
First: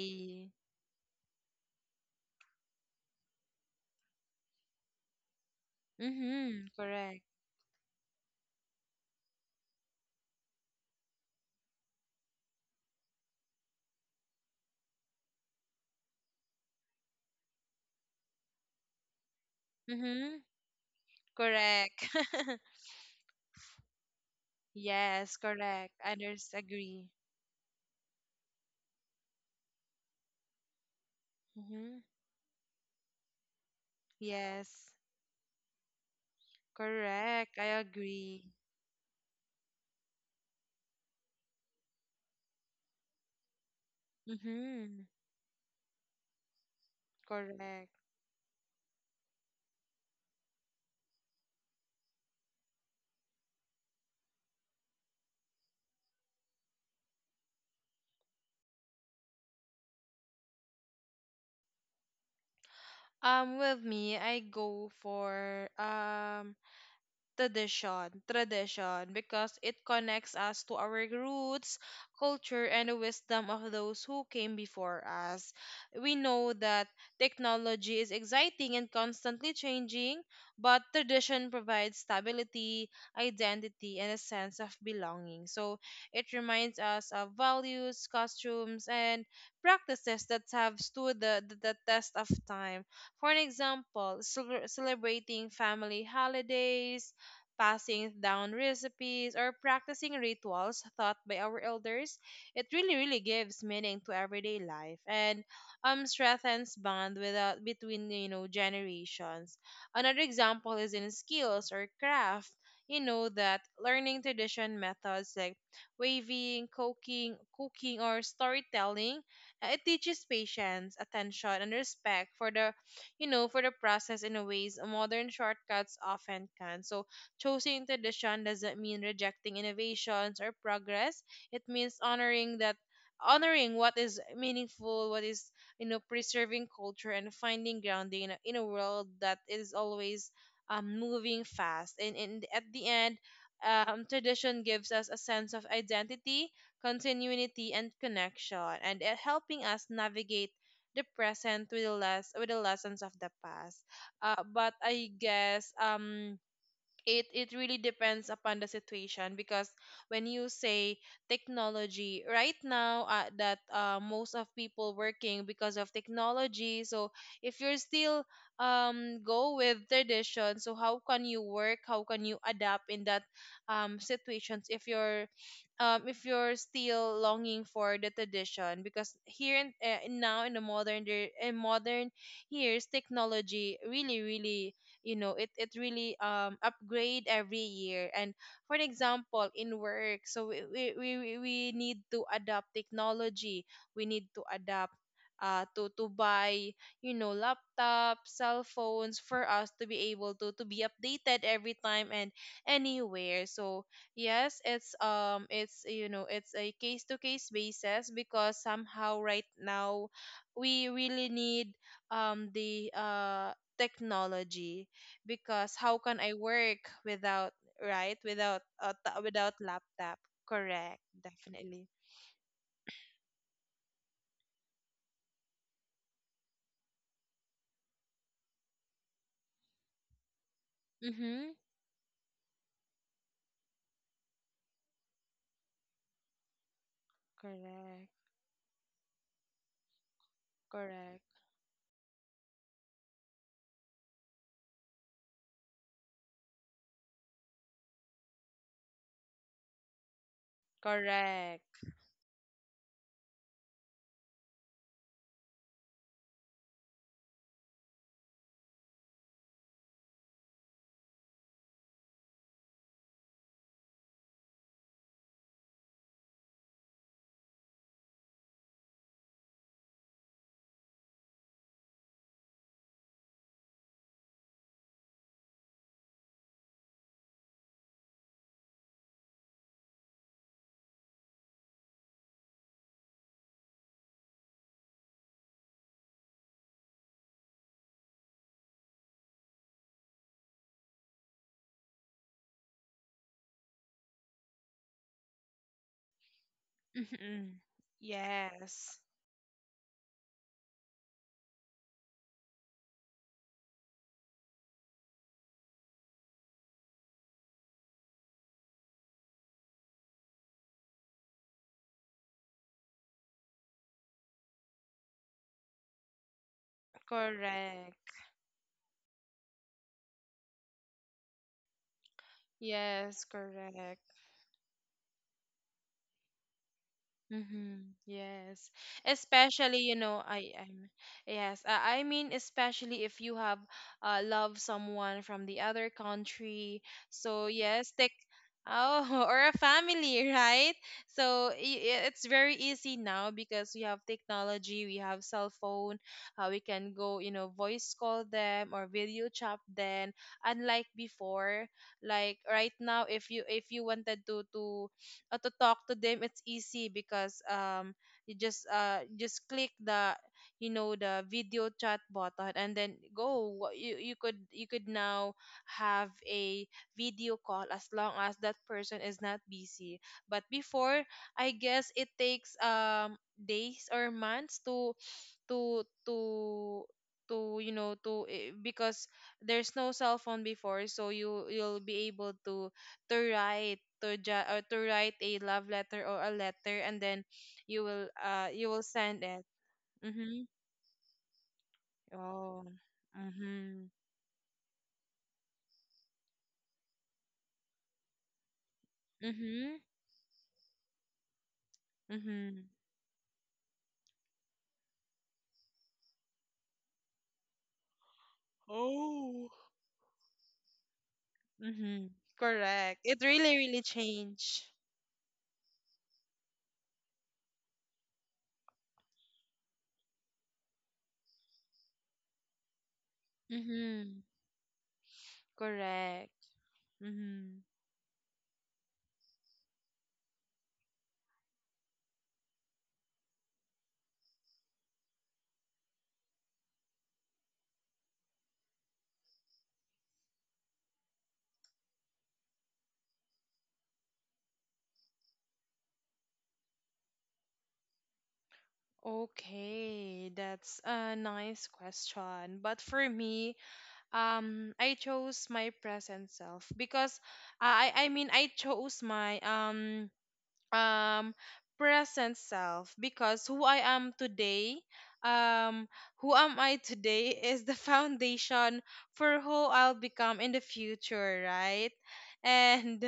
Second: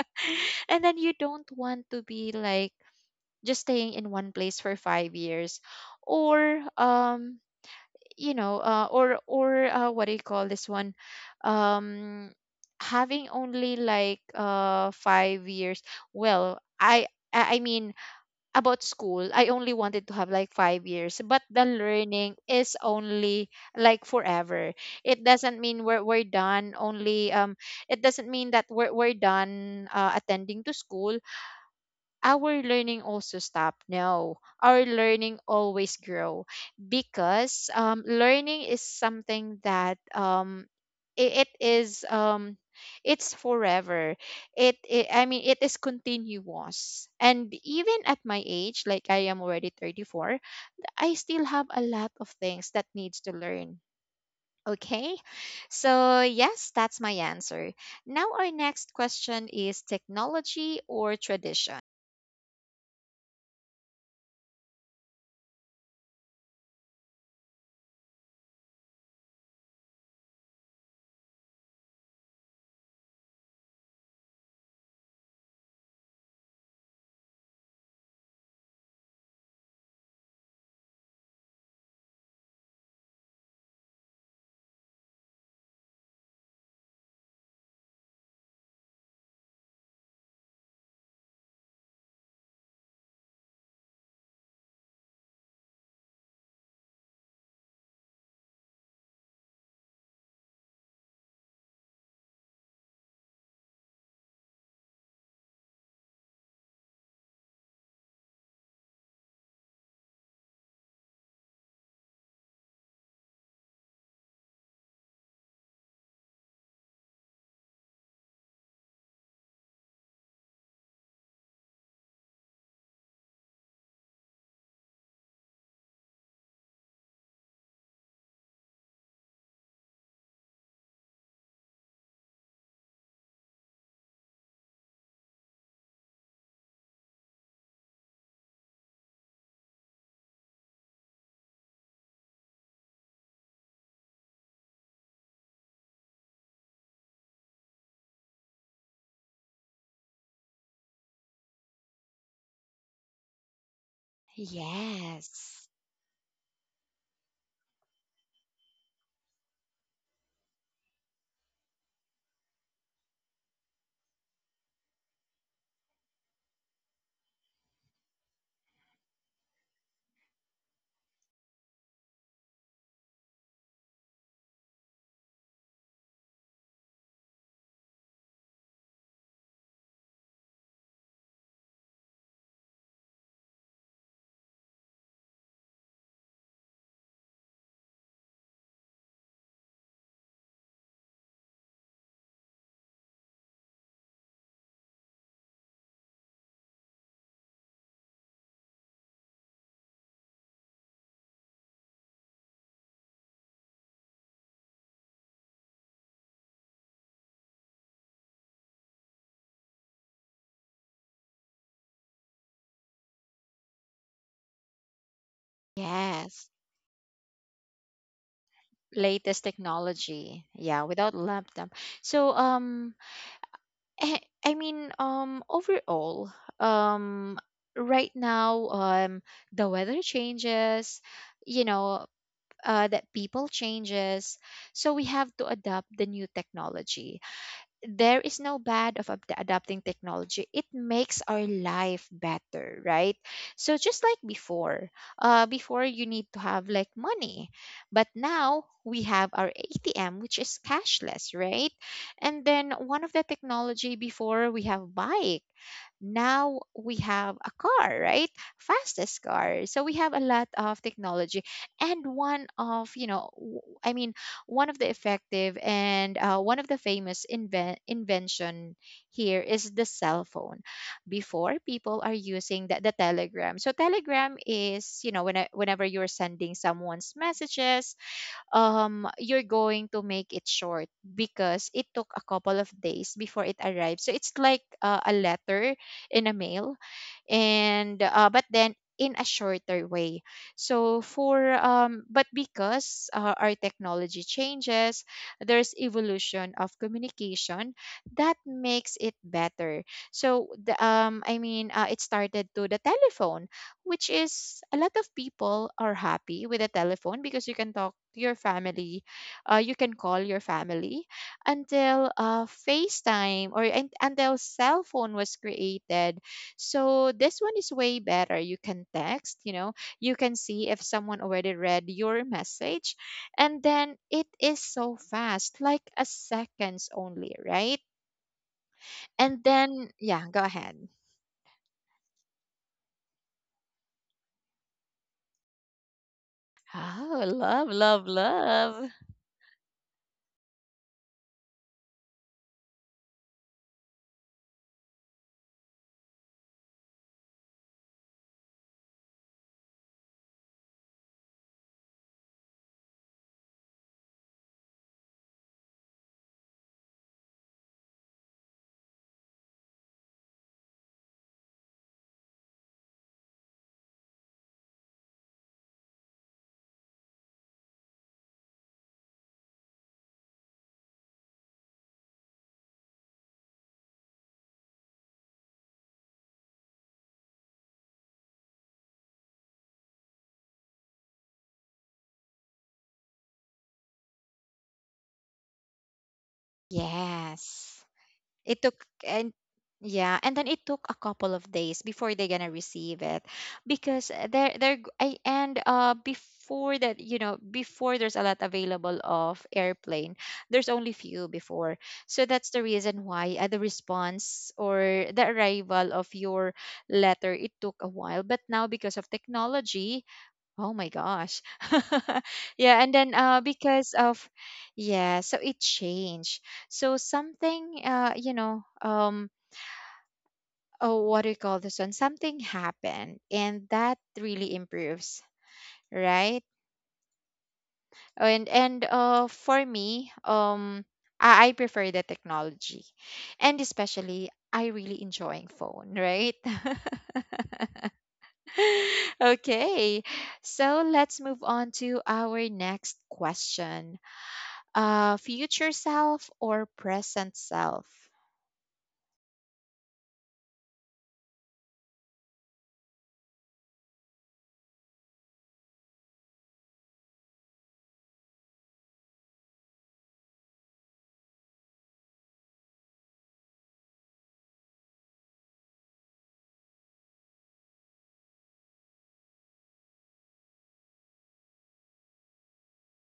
[SPEAKER 1] And then you don't want to be like just staying in one place for five years, or
[SPEAKER 2] Mm-hmm. Correct.
[SPEAKER 1] um you know uh, or or uh, what do you call this one um having only like uh five years. Well i i I mean, about school I only wanted to have
[SPEAKER 2] Mm-hmm.
[SPEAKER 1] like five years, but the
[SPEAKER 2] Correct.
[SPEAKER 1] learning is only like forever. It
[SPEAKER 2] Yes,
[SPEAKER 1] doesn't mean
[SPEAKER 2] correct.
[SPEAKER 1] we're, we're
[SPEAKER 2] Others
[SPEAKER 1] done
[SPEAKER 2] agree.
[SPEAKER 1] only um it doesn't mean that we're, we're done, uh, attending to school.
[SPEAKER 2] Mm-hmm.
[SPEAKER 1] Our learning also stop? No, our
[SPEAKER 2] Yes,
[SPEAKER 1] learning always grow,
[SPEAKER 2] correct.
[SPEAKER 1] because,
[SPEAKER 2] I
[SPEAKER 1] um,
[SPEAKER 2] agree.
[SPEAKER 1] learning is something that, um, it, it is, um, it's forever. it,
[SPEAKER 2] Mm-hmm.
[SPEAKER 1] it i mean it is continuous, and
[SPEAKER 2] Correct.
[SPEAKER 1] even at my age, like I am already thirty-four. I still have a lot of things that needs to learn. Okay, so yes, that's my answer. Now our next question is technology or tradition?
[SPEAKER 2] Um, with me, I go for, um tradition, tradition because it connects us to our roots, culture, and the wisdom of those who came before us. We know that technology is exciting and constantly changing, but tradition provides stability, identity, and a sense of belonging. So it reminds us of values, costumes, and practices that have stood the, the, the test of time. For an example, cel- celebrating family holidays, passing down recipes, or practicing rituals taught by our elders, it really, really gives meaning to everyday life and, um, strengthens bond without, between, you know, generations. Another example is in skills or craft. You know that learning tradition methods like weaving, cooking, cooking, or storytelling, uh, it teaches patience, attention, and respect for the you know, for the process in a ways modern shortcuts often can. So choosing tradition doesn't mean rejecting innovations or progress. It means honoring that honoring what is meaningful, what is you know preserving culture and finding grounding in a, in a world that is always um, moving fast. And, and at the end, um, tradition gives us a sense of identity, continuity, and connection, and it helping us navigate the present with the less with the lessons of the past. Uh, but I guess
[SPEAKER 1] Yes.
[SPEAKER 2] um it it really depends upon the situation because when you say technology right now, uh, that uh, most of people working because of technology. So if you're still um go with tradition, so how can you work, how can you adapt in that um situations if you're um if you're still longing for the tradition? Because here in, uh, now in the modern day- in modern years, technology really really, you know it it really um upgrade every year. And for example in work, so we we, we we we need to adopt technology, we need to adapt, uh, to to buy, you know, laptops, cell phones for us to be able to to be updated every time and anywhere. So yes, it's um it's you know it's a case to case basis because somehow right now we really need, um the uh technology. Because how can I
[SPEAKER 1] Yes.
[SPEAKER 2] work without, right, without uh, ta-
[SPEAKER 1] Latest
[SPEAKER 2] without laptop?
[SPEAKER 1] technology. Yeah,
[SPEAKER 2] Correct,
[SPEAKER 1] without laptop.
[SPEAKER 2] definitely.
[SPEAKER 1] So um I, I mean, um overall, um right now, um the weather changes,
[SPEAKER 2] Mhm.
[SPEAKER 1] you know, uh that people changes. So we have to adapt the new technology.
[SPEAKER 2] Correct.
[SPEAKER 1] There is no bad of ad- adapting technology. It
[SPEAKER 2] Correct.
[SPEAKER 1] makes our life better, right? So just like before, uh, before you need to have like money, but now we have our A T M, which is cashless, right?
[SPEAKER 2] Correct.
[SPEAKER 1] And then one of the technology before we have bike, now we have a car, right? Fastest car. So we have a lot of technology, and one of, you know, w- I mean one of the effective and, uh, one of the famous inven- invention here is the cell phone. Before, people are using the, the Telegram. So Telegram is, you know, when I, whenever you're sending someone's messages, um, you're going to make it short because it took a couple of days before it arrived. So it's like, uh, a letter in a mail, and, uh, but then in a shorter way. So for um but because uh, Our technology changes, there's evolution of
[SPEAKER 2] Mhm.
[SPEAKER 1] communication that
[SPEAKER 2] Yes.
[SPEAKER 1] makes it better. So the um I mean uh, It started to the telephone, which is a lot of people are happy with the telephone because you can talk to your family, uh, you can call your family until, uh, facetime or un- until cell phone was created. So this one is way
[SPEAKER 2] Correct.
[SPEAKER 1] better. You can text, you know, you can see if someone already read your message.
[SPEAKER 2] Yes,
[SPEAKER 1] And then
[SPEAKER 2] correct.
[SPEAKER 1] it is so fast, like a seconds only, right?
[SPEAKER 2] Mm-hmm. Yes.
[SPEAKER 1] And
[SPEAKER 2] Especially,
[SPEAKER 1] then,
[SPEAKER 2] you know,
[SPEAKER 1] yeah, go
[SPEAKER 2] I I'm
[SPEAKER 1] ahead.
[SPEAKER 2] yes, I, I mean, especially if you have uh love someone from the other country.
[SPEAKER 1] Oh,
[SPEAKER 2] So
[SPEAKER 1] love,
[SPEAKER 2] yes,
[SPEAKER 1] love,
[SPEAKER 2] take
[SPEAKER 1] love.
[SPEAKER 2] oh or a family, right? So i- i- it's very easy now because we have technology, we have cell phone, uh, we can go, you know, voice call them or video chat them. Unlike before, like right now if you if you wanted to to uh, to talk to them, it's easy because um you just uh just click the, you know, the video chat button and then go. Wha- you you could you could now have a video call as long as that person is not busy. But before, I guess it takes um days or months to to to to you know to eh, because there's no cell phone before, so you you'll be able to to write to ja- or to write a love letter or a letter and then
[SPEAKER 1] Yes.
[SPEAKER 2] you will uh
[SPEAKER 1] It
[SPEAKER 2] you will
[SPEAKER 1] took
[SPEAKER 2] send
[SPEAKER 1] and
[SPEAKER 2] it.
[SPEAKER 1] yeah, and
[SPEAKER 2] Mm-hmm.
[SPEAKER 1] then it took a couple of days before they're gonna
[SPEAKER 2] Oh.
[SPEAKER 1] receive it,
[SPEAKER 2] Mm-hmm.
[SPEAKER 1] because eh, they're they're g- I, and uh before that, you know, before, there's a lot available of
[SPEAKER 2] Mm-hmm.
[SPEAKER 1] airplane, there's only few before. So that's
[SPEAKER 2] Mm-hmm.
[SPEAKER 1] the reason why, uh, the response or the arrival of your letter it took a while. But now because of
[SPEAKER 2] Oh.
[SPEAKER 1] technology, oh my gosh.
[SPEAKER 2] Mm-hmm.
[SPEAKER 1] Yeah,
[SPEAKER 2] Correct,
[SPEAKER 1] and
[SPEAKER 2] it
[SPEAKER 1] then uh
[SPEAKER 2] really really
[SPEAKER 1] because of
[SPEAKER 2] changed.
[SPEAKER 1] yeah, so it changed. So something, uh you know, um oh, what do you call this one? Something happened and that
[SPEAKER 2] Mm-hmm.
[SPEAKER 1] really improves,
[SPEAKER 2] Correct.
[SPEAKER 1] right?
[SPEAKER 2] Mm-hmm.
[SPEAKER 1] And and uh for me, um I, I prefer the technology. And especially I really enjoying phone, right? Okay. So let's move on to our next question. uh, future self or present self?
[SPEAKER 2] Okay, that's a nice question. But for me, um, I chose my present self because I I mean I chose my um um present self, because who I am today, um who am I today is the foundation for who I'll become in the future, right? And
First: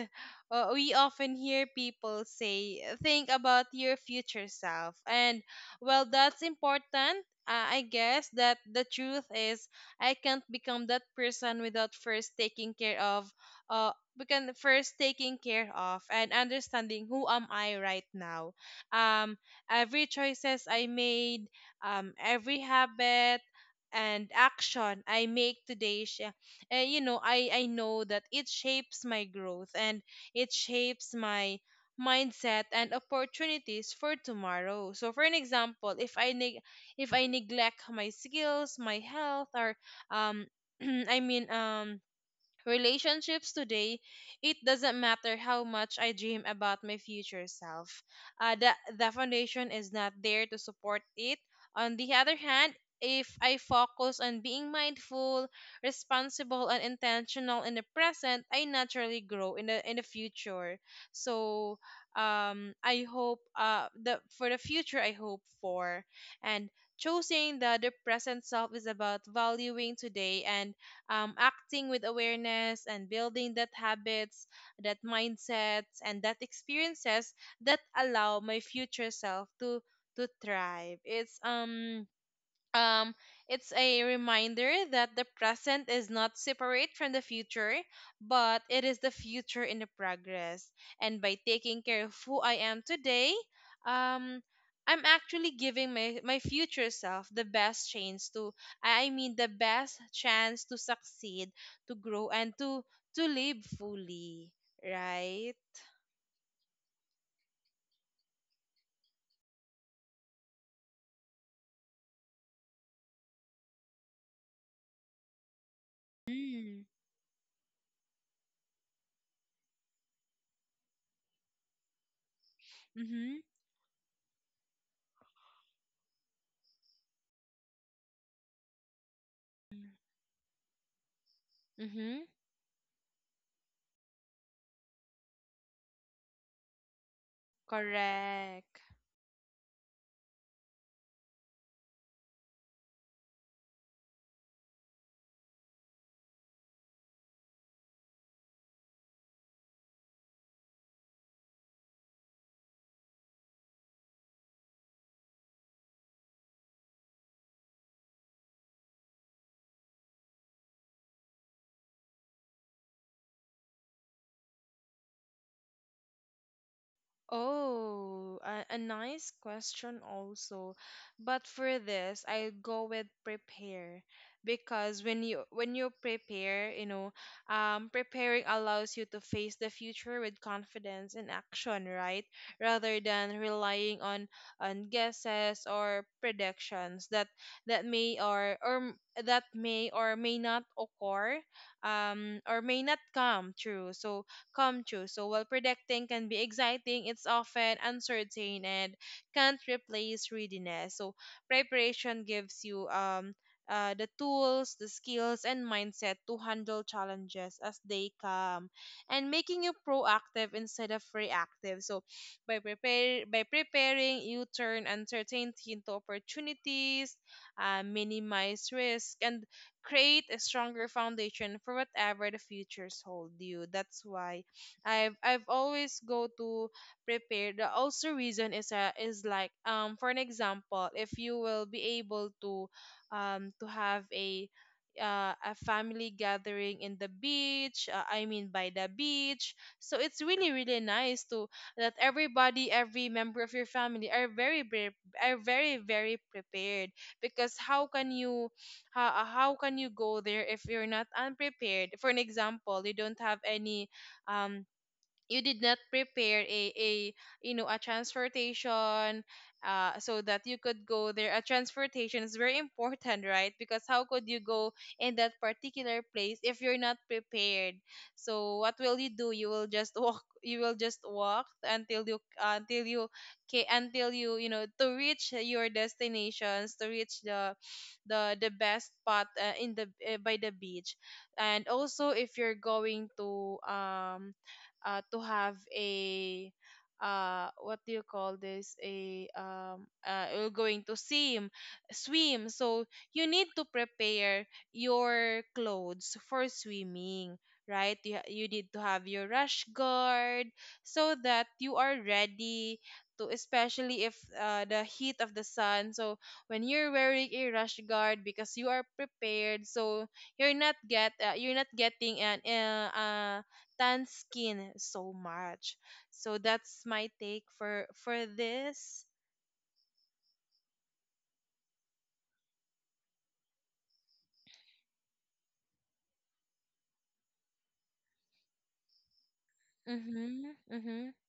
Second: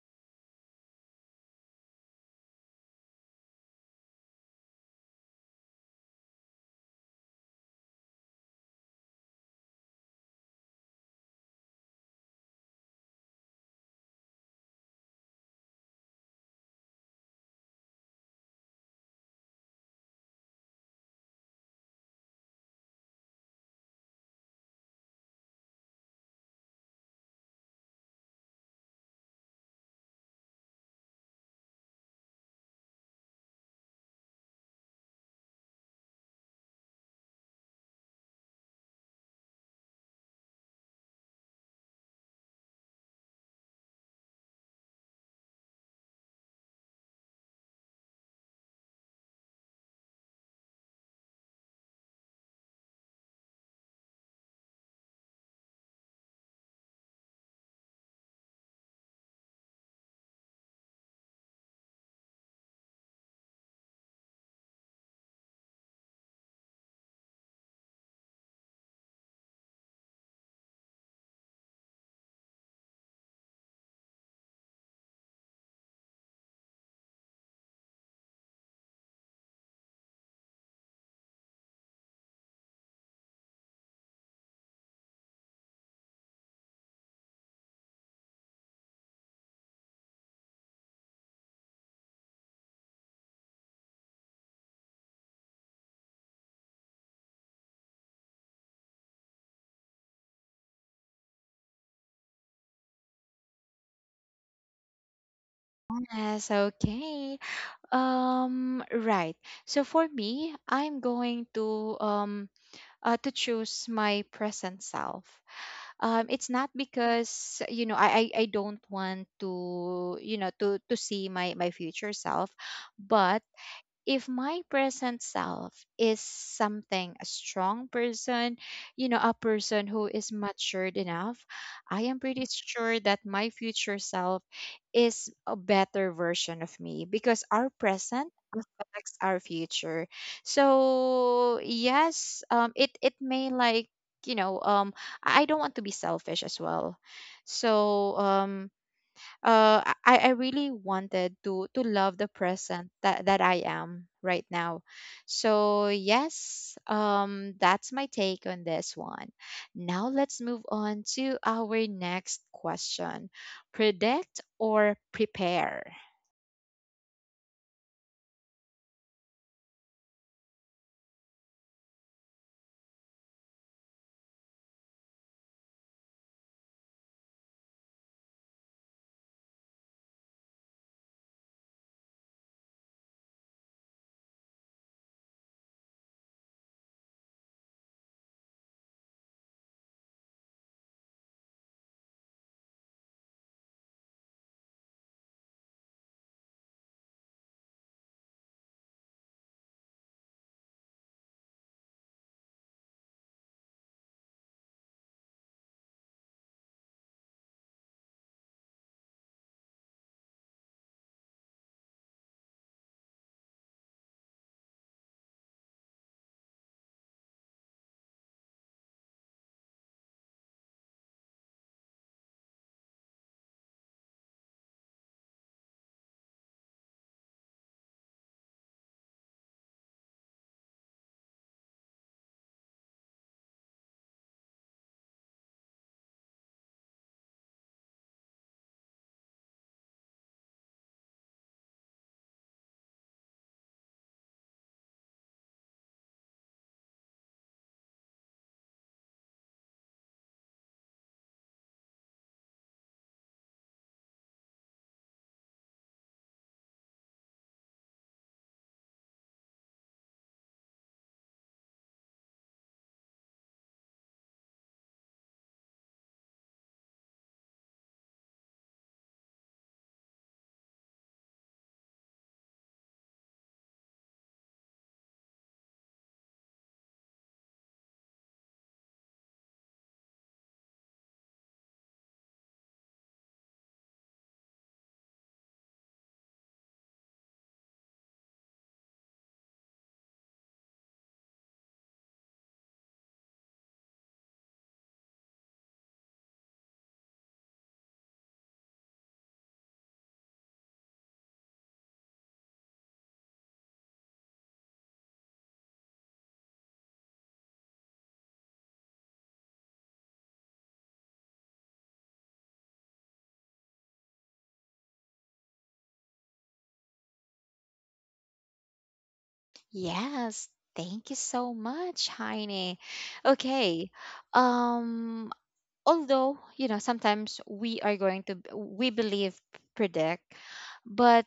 [SPEAKER 2] uh, we often hear people say think about your future self, and well, that's important. uh, I guess that the truth is I can't become that person without first taking care of, uh, begin first taking care of and understanding who am I right now. Um, every choices I made, um, every habit and action I make today, sh- uh, you know, I I know that it shapes my growth and it shapes my mindset and opportunities for tomorrow. So for an example, if I neg- if I neglect my skills, my health or um I mean um relationships today, it doesn't matter how much I dream about my future self. Uh, the, the foundation is not there to support it. On the other hand, if I focus on being mindful, responsible, and intentional in the present, I naturally grow in the in the future. So, um, I hope uh the for the future I hope for, and choosing the the present self is about valuing today and, um, acting with awareness and building that habits, that mindsets, and that experiences that allow my future self to to thrive. It's um um, it's a reminder that the present is not separate from the future, but it is the future in the progress. And by taking care of who I am today, um, I'm actually giving my, my future self the best chance to, I mean, the best chance to succeed, to grow, and to to live fully, right?
[SPEAKER 1] Yes, okay. Um, right. So for me, I'm going to, um uh, to choose my present self. Um, it's not
[SPEAKER 2] Mm.
[SPEAKER 1] because, you know, I, I I don't want to, you know, to to see my my future self,
[SPEAKER 2] Mm-hmm.
[SPEAKER 1] but if my present self is something a strong person, you know, a person who is matured enough, I am
[SPEAKER 2] Mm-hmm.
[SPEAKER 1] pretty sure that my future self is a better version of me because our present
[SPEAKER 2] Correct.
[SPEAKER 1] affects our future. So, yes, um it it may like, you know, um i I don't want to be selfish as well, so um uh I, I really wanted to to love the present that, that I am right now. So yes, um that's my take on this one. Now let's move on to our next question. Predict or prepare?
[SPEAKER 2] Oh, a, a nice question also. But for this, I go with prepare because when you when you prepare, you know, um, preparing allows you to face the future with confidence and action, right? Rather than relying on on guesses or predictions that that may or or m- that may or may not occur, um, or may not come true. So come true. So while predicting can be exciting, it's often uncertain and can't replace readiness. So preparation gives you um uh, the tools, the skills, and mindset to handle challenges as they come, and making you proactive instead of reactive. So, by prepare by preparing, you turn uncertainty into opportunities, uh, minimize risk, and create a stronger foundation for whatever the futures hold you. That's why I've I've always go to prepare. The also reason is uh, is like um for an example, if you will be able to um to have a uh, a family gathering in the beach, uh, i mean by the beach, so it's really really nice to that everybody, every member of your family are very pre- are very very prepared. Because how can you how, how can you go there if you're not unprepared? For an example, you don't have any um you did not prepare a, a you know a transportation, uh, so that you could go there. A transportation is very important, right? Because how could you go in that particular place if you're not prepared? So what will you do? You will just walk, you will just walk until you until you ca- until you you know, to reach your destinations, to reach the the the best spot uh, in the uh, by the beach. And also if you're going to um uh, to have a uh what do you call this, a um uh, you're going to swim swim. So you need to prepare your clothes for swimming, right? You, you need to have your rash guard so that you are ready to, especially if uh, the heat of the sun. So when you're wearing a rash guard, because you are prepared, so you're not get uh, you're not getting an uh, uh tan skin so much. So that's my take for for this.
[SPEAKER 1] Yes, thank you so much, Heine. Okay. Um, although, you know, sometimes we are going to we believe predict,
[SPEAKER 2] Mhm. Mhm.
[SPEAKER 1] but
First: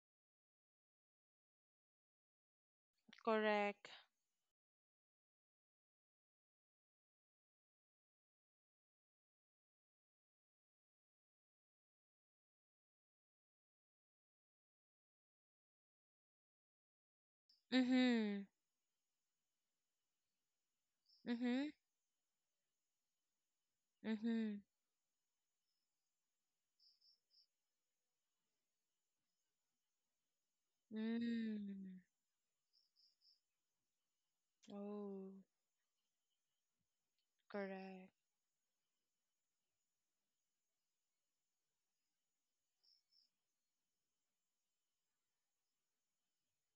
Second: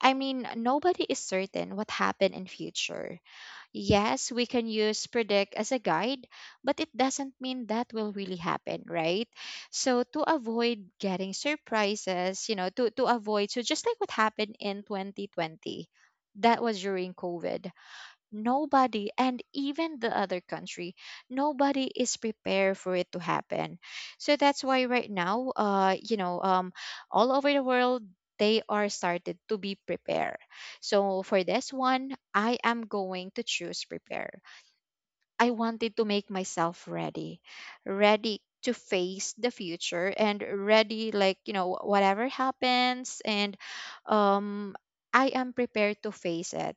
[SPEAKER 1] I mean, nobody is certain what happened in future.
[SPEAKER 2] Correct.
[SPEAKER 1] Yes, we can use predict as a guide, but it doesn't mean that will really happen, right? So to avoid getting surprises, you know, to to avoid, so just like what happened in twenty twenty, that was during COVID.
[SPEAKER 2] Mhm.
[SPEAKER 1] Nobody and even the other country,
[SPEAKER 2] Mhm.
[SPEAKER 1] nobody is prepared for it to happen. So
[SPEAKER 2] Mhm.
[SPEAKER 1] that's why right now, uh you know um all over the world, they are started to be prepared. So for this
[SPEAKER 2] Mm.
[SPEAKER 1] one I am going to choose prepare.
[SPEAKER 2] Oh,
[SPEAKER 1] I wanted to make myself ready,
[SPEAKER 2] correct.
[SPEAKER 1] ready to face the future and ready, like, you know, whatever happens. And um I am prepared to face it.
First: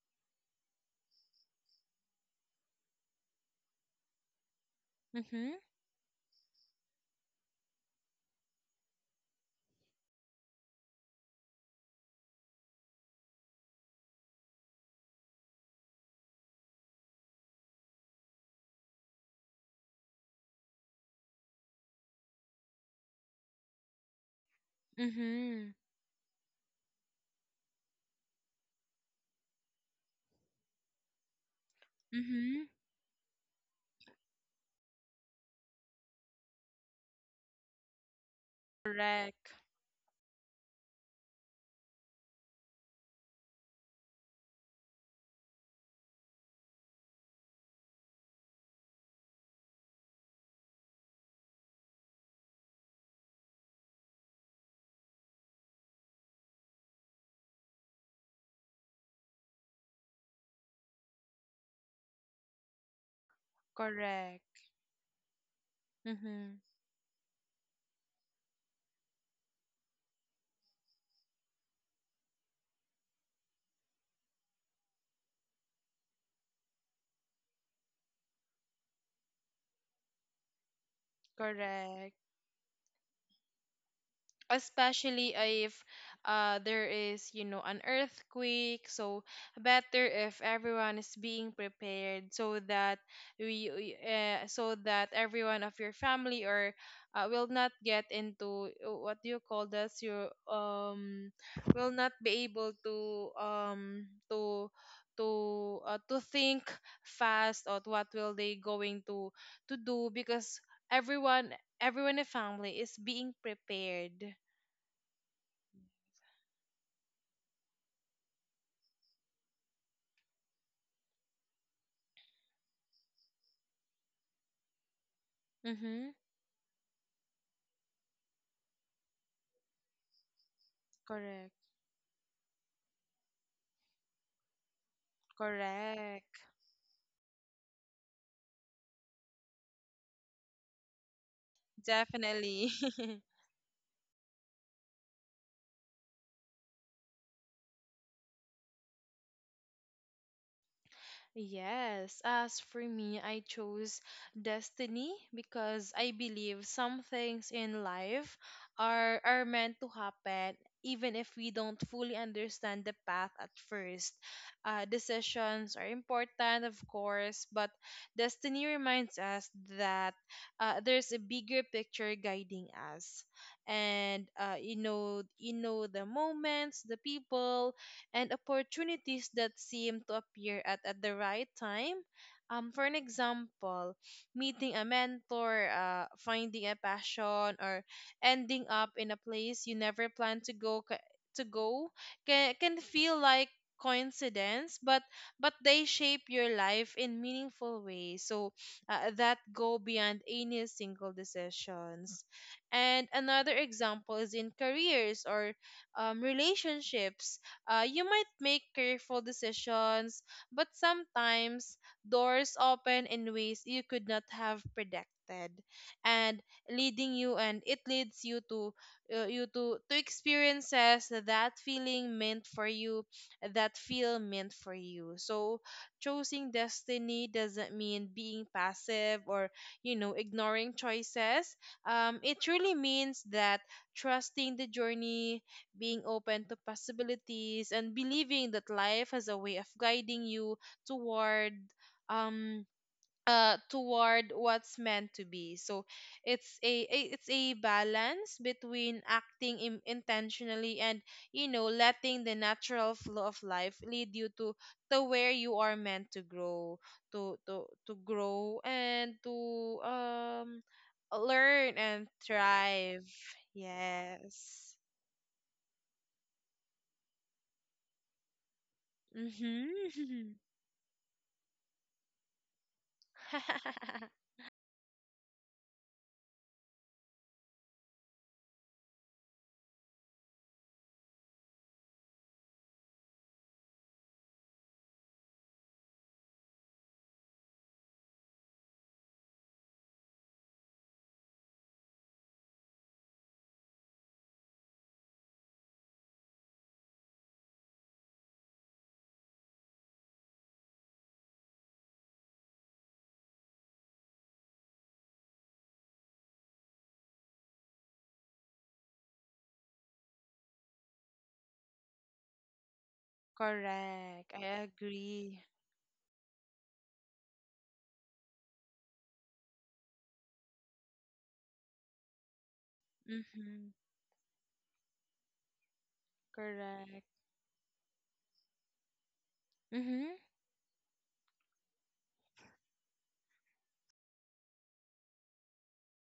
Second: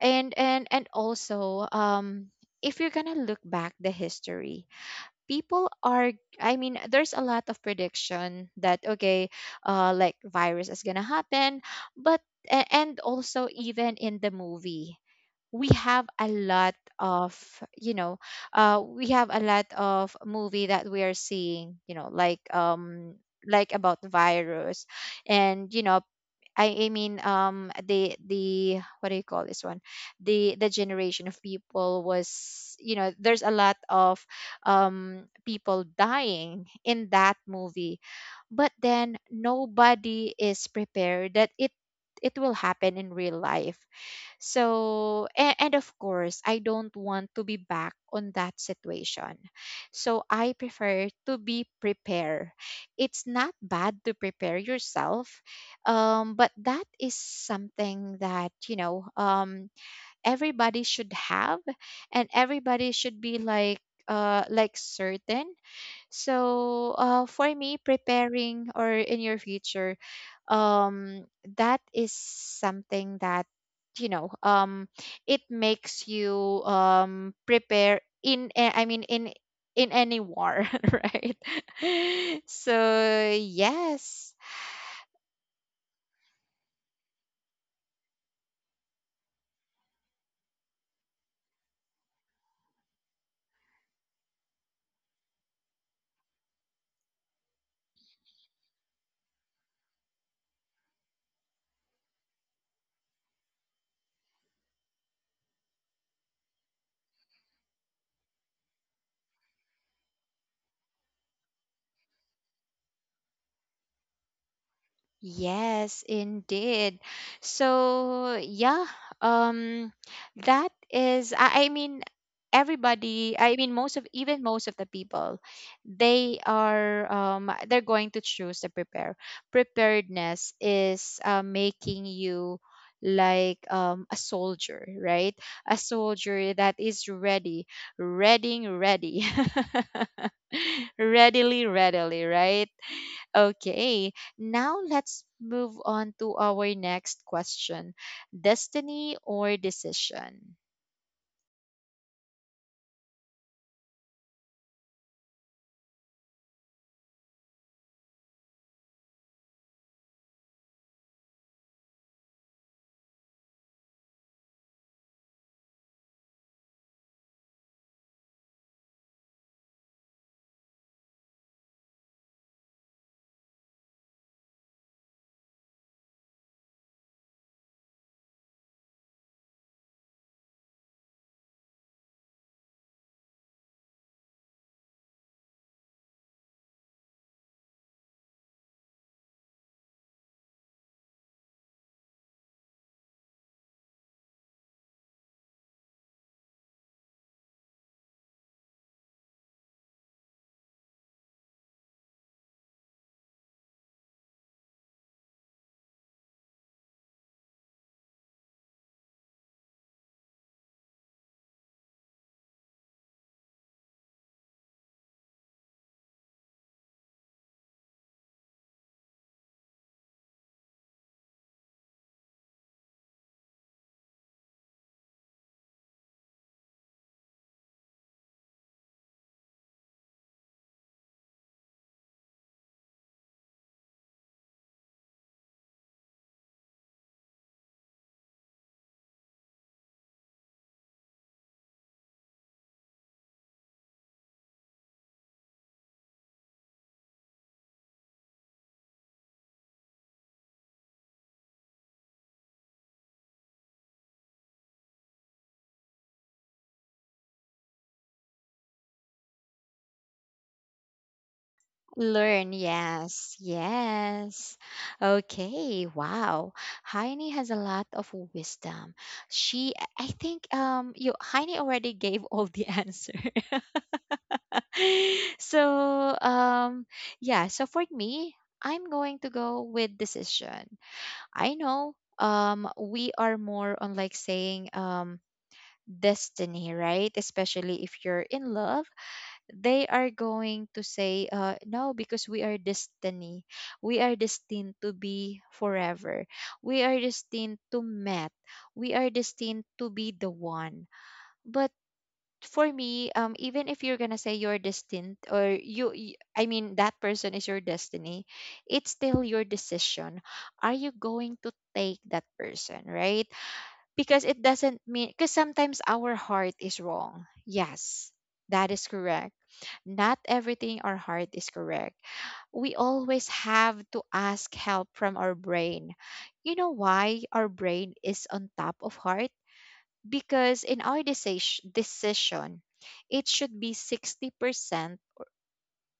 [SPEAKER 1] And and and also, um if you're gonna look back the history,
[SPEAKER 2] Mhm.
[SPEAKER 1] people are, i mean there's a lot of prediction that okay, uh like virus is gonna happen, but a- and also even in the movie, we have a lot of, you know, uh we have a lot of movie that we are seeing, you know, like, um like about virus.
[SPEAKER 2] Mhm.
[SPEAKER 1] And you know, I, I mean, um the the what do you call this one? The the generation of people
[SPEAKER 2] Mhm.
[SPEAKER 1] was, you know, there's a lot of, um people dying in that movie, but then
[SPEAKER 2] Correct.
[SPEAKER 1] nobody is prepared that it it will happen in real life. So, and, and of course, I don't want to be back on that situation. So, I prefer to be prepared. It's not bad to prepare yourself, um, but that is something that, you know, um, everybody should have and everybody should be like, uh,
[SPEAKER 2] Correct.
[SPEAKER 1] like certain.
[SPEAKER 2] Mhm.
[SPEAKER 1] So, uh, for me, preparing or in your future, um, that is something that, you know, um, it makes you, um prepare in. a- I mean, in in any war, right?
[SPEAKER 2] Correct.
[SPEAKER 1] So yes.
[SPEAKER 2] Especially if uh, there is, you know, an earthquake. So better if everyone is being prepared, so that we we, uh, so that everyone of your family or uh, will not get into uh, what do you call this, you um will not be able to um to to uh, to think fast on what will they going to to do, because everyone, everyone in the family is being prepared.
[SPEAKER 1] Yes, indeed. So, yeah, um, that is, I, I mean, everybody, I mean, most of, even most of the people,
[SPEAKER 2] Mm-hmm.
[SPEAKER 1] they are, um, they're going to choose to prepare. Preparedness is, uh,
[SPEAKER 2] Correct.
[SPEAKER 1] making you like, um, a soldier, right? A
[SPEAKER 2] Correct.
[SPEAKER 1] soldier that is ready, readying ready, readily, readily,
[SPEAKER 2] Definitely.
[SPEAKER 1] right? Okay, now let's move on to our next question. Destiny or decision?
[SPEAKER 2] Yes, as for me, I chose destiny because I believe some things in life are are meant to happen, even if we don't fully understand the path at first. Uh, decisions are important, of course, but destiny reminds us that uh, there's a bigger picture guiding us. And, uh, you know, you know the moments, the people, and opportunities that seem to appear at, at the right time. Um, for an example, meeting a mentor, uh, finding a passion, or ending up in a place you never planned to go ca- to go, can can feel like coincidence, but but they shape your life in meaningful ways, so uh, that go beyond any single decisions. And another example is in careers or um, relationships. Uh, you might make careful decisions, but sometimes doors open in ways you could not have predicted, and leading you and it leads you to, uh, you to to experiences that feeling meant for you, that feel meant for you. So choosing destiny doesn't mean being passive or, you know, ignoring choices. Um, it truly means that trusting the journey, being open to possibilities, and believing that life has a way of guiding you toward um uh toward what's meant to be. So it's a, a it's a balance between acting im- intentionally and, you know, letting the natural flow of life lead you to to where you are meant to grow, to to to grow and to um learn and
[SPEAKER 1] Learn,
[SPEAKER 2] thrive.
[SPEAKER 1] yes, yes.
[SPEAKER 2] Yes.
[SPEAKER 1] Okay, wow. Heine has a lot of wisdom. She, I
[SPEAKER 2] Mm-hmm.
[SPEAKER 1] think, um, you Heine already gave all the answer. So, um, yeah. So for me, I'm going to go with decision. I know, um we are more on like saying, um destiny, right? Especially if you're in love, they are going to say, uh no, because we are destiny. We are destined to be forever. We are destined to met. We are destined to be the one. But for me, um, even if you're gonna say you're destined or you, y- I mean, that person is your destiny, it's still your decision. Are you going to take that person, right? Because
[SPEAKER 2] Correct.
[SPEAKER 1] it
[SPEAKER 2] I
[SPEAKER 1] doesn't mean, because
[SPEAKER 2] agree.
[SPEAKER 1] sometimes our heart is wrong. Yes, that is correct. Not everything our heart is correct, we always
[SPEAKER 2] Mm-hmm.
[SPEAKER 1] have to ask help from our brain. You know
[SPEAKER 2] Correct.
[SPEAKER 1] why our brain is on top of heart?
[SPEAKER 2] Mm-hmm.
[SPEAKER 1] Because in our decis- decision, it should be sixty percent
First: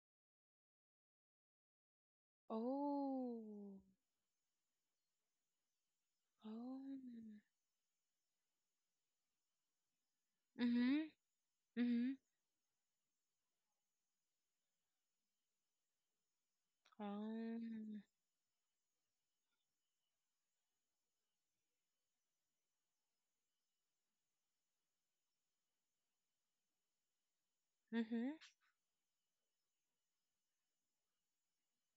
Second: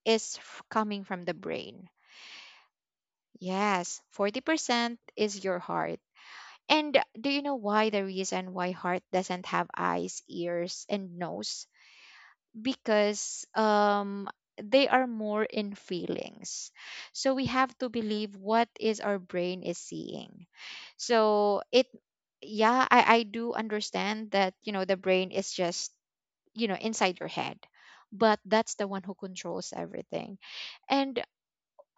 [SPEAKER 1] is f- coming from the brain.
[SPEAKER 2] Oh.
[SPEAKER 1] Yes, forty percent is your heart. And do
[SPEAKER 2] Oh.
[SPEAKER 1] you know why, the reason why heart doesn't have eyes, ears,
[SPEAKER 2] Mm-hmm.
[SPEAKER 1] and nose?
[SPEAKER 2] Mm-hmm.
[SPEAKER 1] Because um they are more in feelings. So we have to
[SPEAKER 2] Oh.
[SPEAKER 1] believe what is our brain is seeing. So it Yeah, I, I do understand that, you know, the brain is just, you know, inside your head.
[SPEAKER 2] Mm-hmm.
[SPEAKER 1] But that's the one who controls everything. And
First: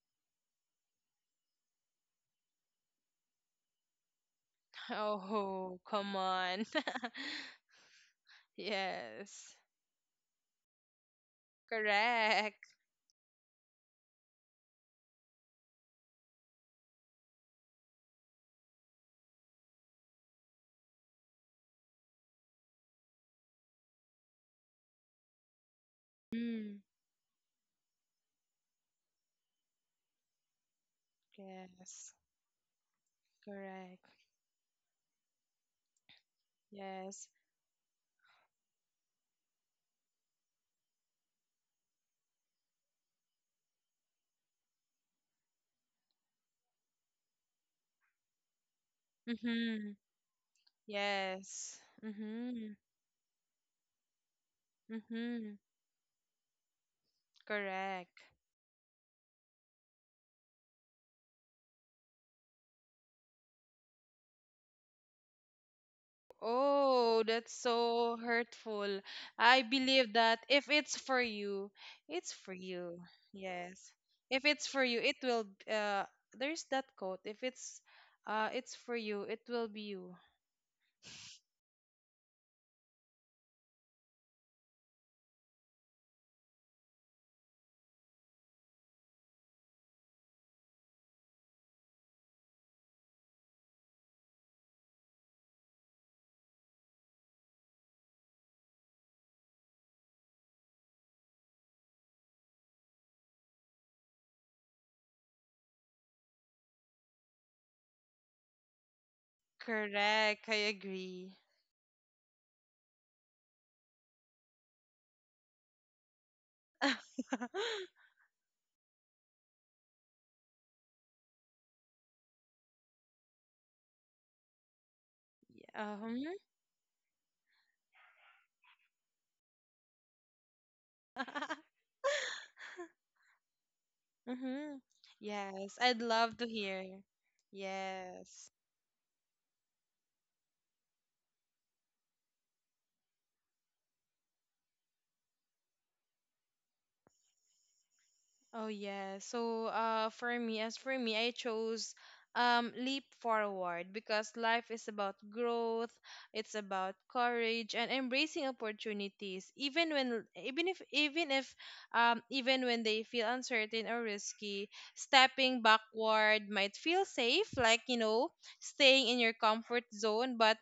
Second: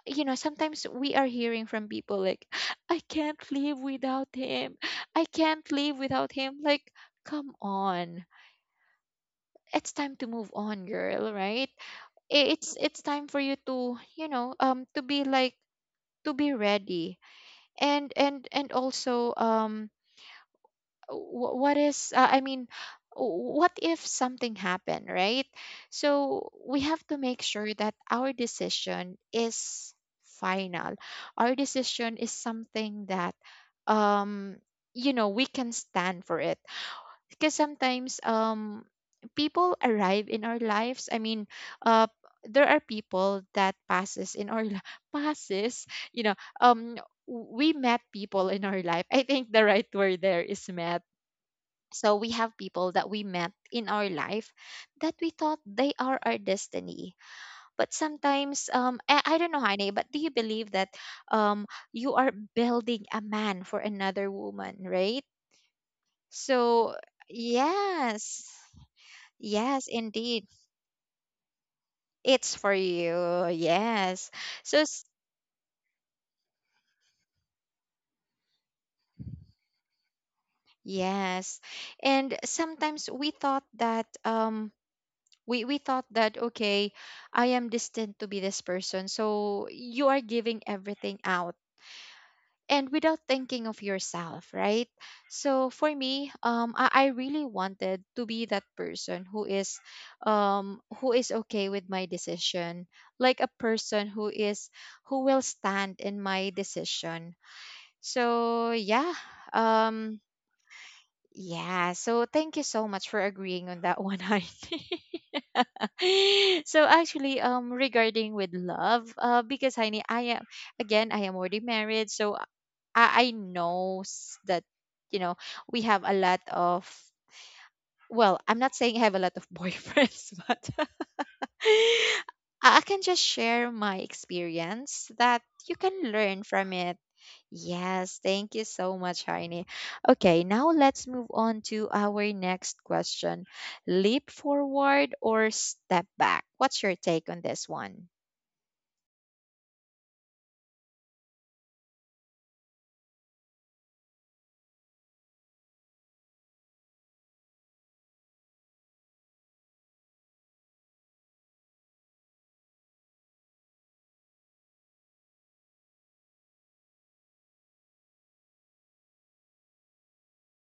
[SPEAKER 1] you know, sometimes we are hearing from people like, I can't live without him, I can't
[SPEAKER 2] Oh,
[SPEAKER 1] live
[SPEAKER 2] come
[SPEAKER 1] without him.
[SPEAKER 2] on.
[SPEAKER 1] Like, come on.
[SPEAKER 2] Yes.
[SPEAKER 1] It's time to move on, girl, right?
[SPEAKER 2] Correct.
[SPEAKER 1] It's it's time for you to, you know, um to be like, to be ready. And and and also, um wh- what is uh, I mean w- what if something happened, right? So we
[SPEAKER 2] Mm.
[SPEAKER 1] have to make sure that our decision is final. Our
[SPEAKER 2] Yes.
[SPEAKER 1] decision is something that,
[SPEAKER 2] Correct.
[SPEAKER 1] um you know, we can stand for it.
[SPEAKER 2] Yes.
[SPEAKER 1] Because sometimes, um people arrive in our lives. i mean uh there are people that passes in our li- passes, you know. um we met people in our life. I think the
[SPEAKER 2] Mm-hmm.
[SPEAKER 1] right word there is met.
[SPEAKER 2] Yes.
[SPEAKER 1] So we have
[SPEAKER 2] Mm-hmm.
[SPEAKER 1] people that we met in our life that we
[SPEAKER 2] Mm-hmm.
[SPEAKER 1] thought they are our destiny. But
[SPEAKER 2] Correct.
[SPEAKER 1] sometimes, um, I, I don't know, honey, but do you believe that, um, you are building a man for another woman, right? So,
[SPEAKER 2] Oh, that's so
[SPEAKER 1] yes.
[SPEAKER 2] hurtful. I
[SPEAKER 1] Yes,
[SPEAKER 2] believe that
[SPEAKER 1] indeed.
[SPEAKER 2] if it's for you, it's for
[SPEAKER 1] It's for
[SPEAKER 2] you.
[SPEAKER 1] you.
[SPEAKER 2] Yes.
[SPEAKER 1] Yes.
[SPEAKER 2] If it's for
[SPEAKER 1] So,
[SPEAKER 2] you,
[SPEAKER 1] s-
[SPEAKER 2] it will uh there's that quote. If it's uh it's for you, it will be you.
[SPEAKER 1] yes. And sometimes we thought that, um, we we thought that, okay, I am destined to be this person, so you are giving everything out and without thinking of yourself, right? So for me, um i, I really wanted to be that person who is, um who is okay with my decision, like a person who is who will stand in my decision. So yeah. um
[SPEAKER 2] Correct. I agree.
[SPEAKER 1] yeah, so thank you so much for agreeing on that one, Heidi. So actually, um, regarding with love, uh, because Heini, I am, again, I am already married. So I, I know s- that, you know, we have a
[SPEAKER 2] Um,
[SPEAKER 1] lot of. Well, I'm not saying I have a lot of boyfriends, but I I can just share my
[SPEAKER 2] mhm.
[SPEAKER 1] experience that
[SPEAKER 2] Yes,
[SPEAKER 1] you
[SPEAKER 2] I'd
[SPEAKER 1] can
[SPEAKER 2] love to
[SPEAKER 1] learn from
[SPEAKER 2] hear.
[SPEAKER 1] it. Yes,
[SPEAKER 2] Yes.
[SPEAKER 1] thank you so much, Heine. Okay, now let's move on to our next question. Leap forward or step back? What's your take on this one?
[SPEAKER 2] Oh yeah. So uh for me as for me I chose um leap forward because life is about growth, it's about courage and embracing opportunities even when even if even if um even when they feel uncertain or risky. Stepping backward might feel safe, like you know, staying in your comfort zone, but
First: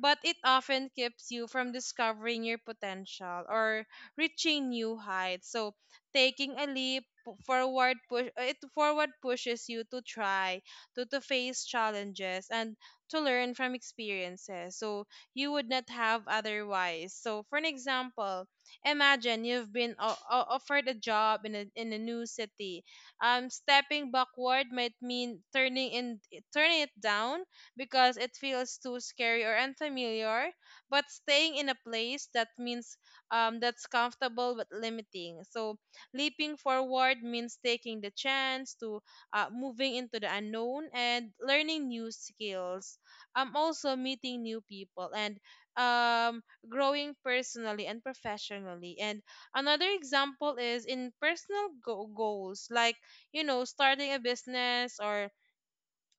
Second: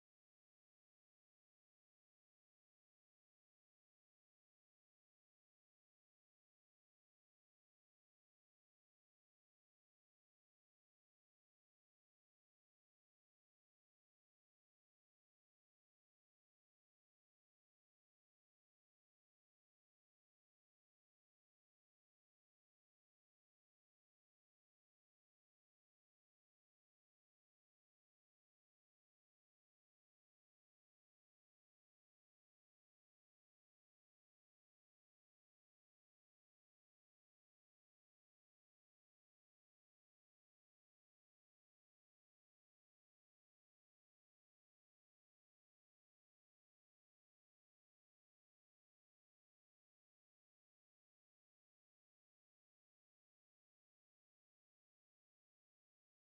[SPEAKER 2] but it often keeps you from discovering your potential or reaching new heights. So taking a leap pu- forward push uh, it forward pushes you to try to, to face challenges and to learn from experiences so you would not have otherwise. So for an example, imagine you've been o- o- offered a job in a, in a new city. Um stepping backward might mean turning in turning it down because it feels too scary or unfamiliar, but staying in a place that means um that's comfortable but limiting. So leaping forward means taking the chance to uh, moving into the unknown and learning new skills. Um, also meeting new people and um, growing personally and professionally. And another example is in personal go- goals, like you know, starting a business or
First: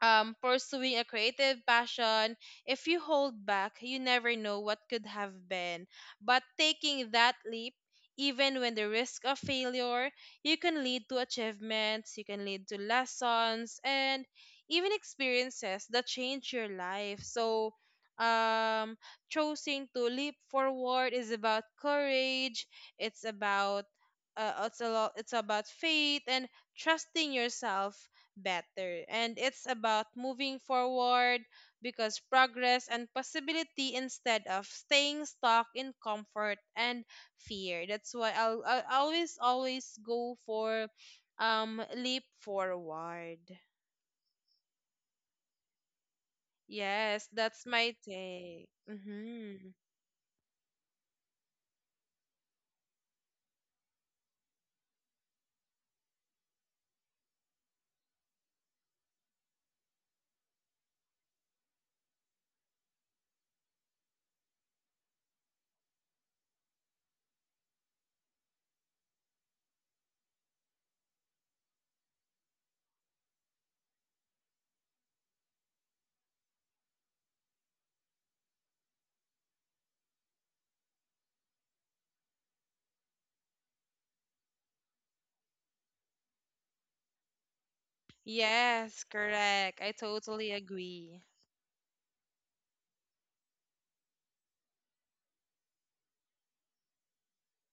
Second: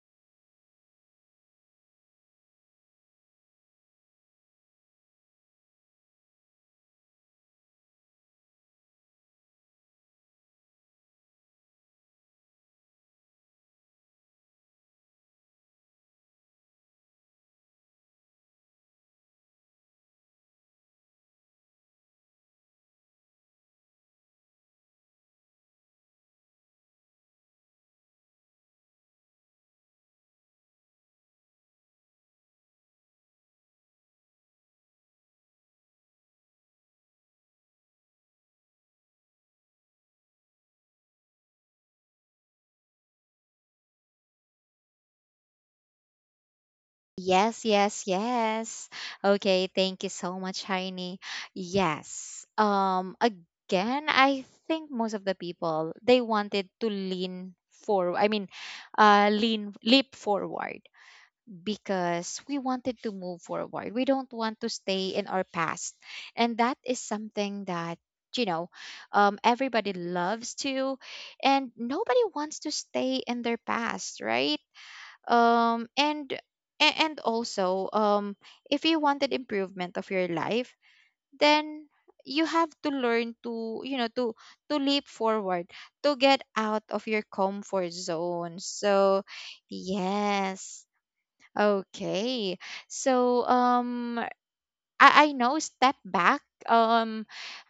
[SPEAKER 2] um, pursuing a creative passion. If you hold back, you never know what could have been. But taking that leap, even when the risk of failure, you can lead to achievements, you can lead to lessons, and even experiences that change your life. So, um, Choosing to leap forward is about courage. It's about uh, it's a lot. It's about faith and trusting yourself better. And it's about moving forward because progress and possibility instead of staying stuck in comfort and fear. That's why I'll, I'll always, always go for um leap forward. Yes,
[SPEAKER 1] Yes,
[SPEAKER 2] that's my
[SPEAKER 1] yes,
[SPEAKER 2] take.
[SPEAKER 1] yes. Okay,
[SPEAKER 2] Mm-hmm.
[SPEAKER 1] thank you so much, Heini. Yes. Um, again, I think most of the people they wanted to lean forward. I mean, uh, lean leap forward because we wanted to move forward. We don't want to stay in our past, and that is something that, you know, um, everybody loves to, and nobody wants to stay in their past, right? um and a- and also, um if you wanted improvement of your life, then you have to learn to, you know, to to leap forward, to get out of your comfort zone.
[SPEAKER 2] Yes,
[SPEAKER 1] So,
[SPEAKER 2] correct. I totally
[SPEAKER 1] yes.
[SPEAKER 2] agree.
[SPEAKER 1] Okay. So, um I, I know step back. um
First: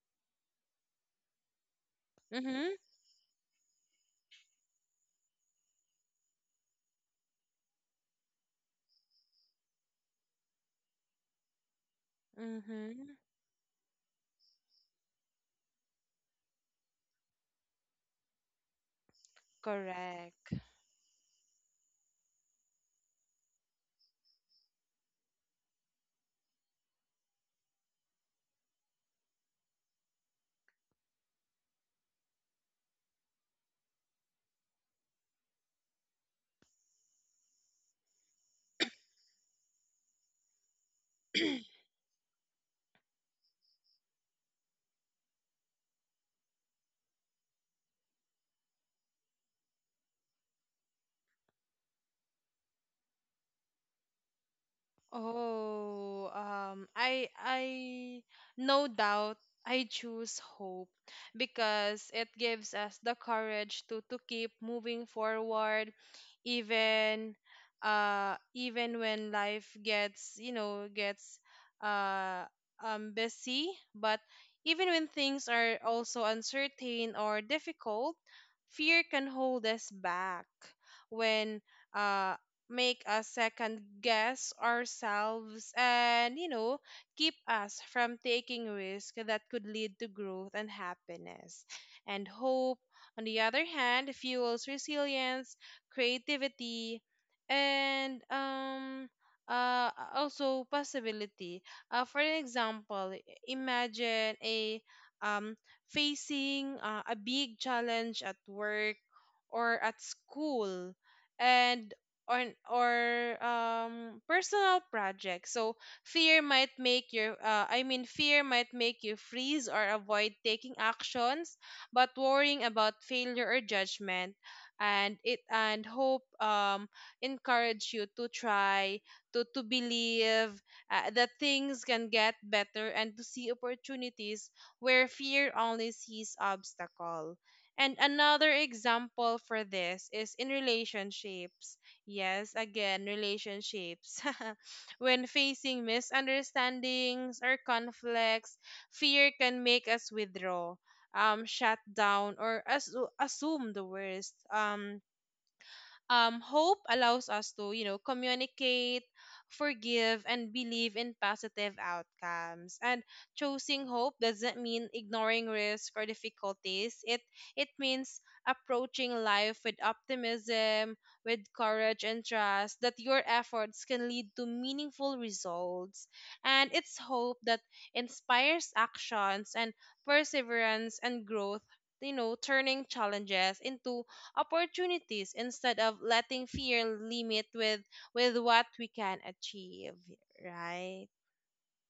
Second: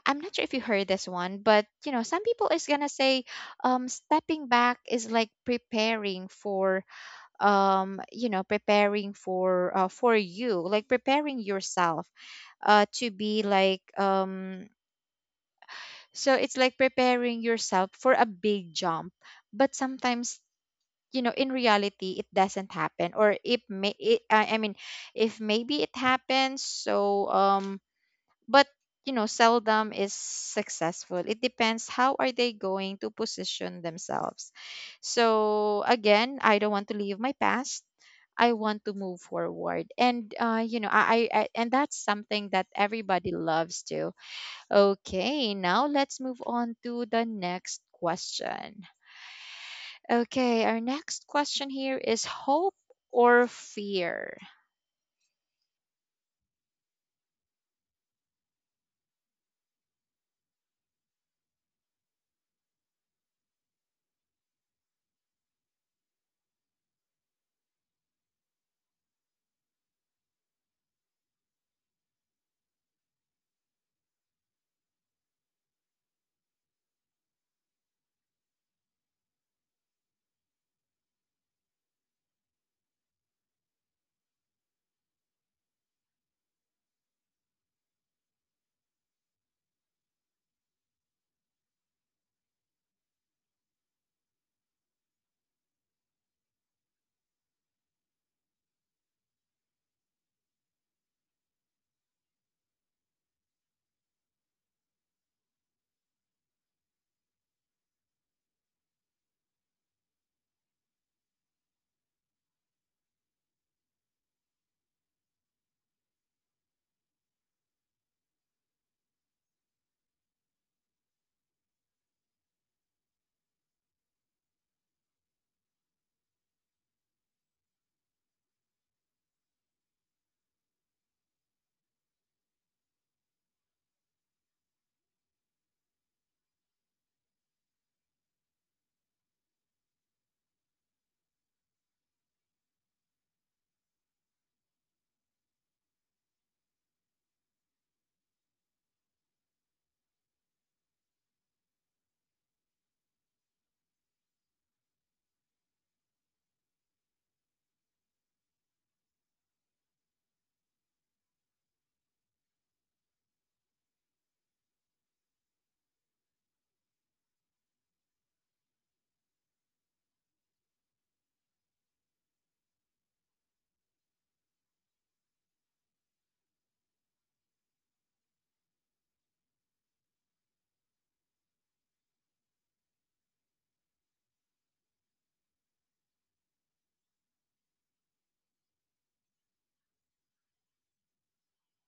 [SPEAKER 1] I'm not sure if you heard this one, but, you know, some people is
[SPEAKER 2] Mm-hmm.
[SPEAKER 1] gonna say, um stepping back is like preparing for, um you know, preparing for, uh, for you, like preparing yourself uh to
[SPEAKER 2] Mm-hmm.
[SPEAKER 1] be like, um so it's like preparing yourself for a big jump. But sometimes,
[SPEAKER 2] Correct.
[SPEAKER 1] you know, in reality, it doesn't happen, or it may, it, I I mean if maybe it happens. So, um but, you know, seldom is successful. It depends how are they going to position themselves. So again, I don't want to leave my past. I want to move forward. And uh, you know, I, I I- and that's something that everybody loves to. Okay, now let's move on to the next question. Okay, our next question here is hope or fear.
[SPEAKER 2] Oh, um, I I no doubt, I choose hope because it gives us the courage to to keep moving forward, even uh even when life gets, you know, gets uh um busy. But even when things are also uncertain or difficult, fear can hold us back when uh make us second guess ourselves, and you know, keep us from taking risks that could lead to growth and happiness. And hope, on the other hand, fuels resilience, creativity, and um uh, also possibility. Uh, for an example, i- imagine a um, facing uh, a big challenge at work or at school and or an- or um personal projects. So fear might make your uh, i mean fear might make you freeze or avoid taking actions, but worrying about failure or judgment. And it and hope, um encourage you to try, to to believe uh, that things can get better, and to see opportunities where fear only sees obstacle. And another example for this is in relationships. Yes, again, relationships. When facing misunderstandings or conflicts, fear can make us withdraw, um, shut down, or as- assume the worst. Um, um, hope allows us to, you know, communicate, forgive, and believe in positive outcomes. And choosing hope doesn't mean ignoring risk or difficulties. It it means approaching life with optimism, with courage and trust that your efforts can lead to meaningful results. And it's hope that inspires actions and perseverance and growth, you know, turning challenges into opportunities instead of letting fear limit with with what we can achieve, right?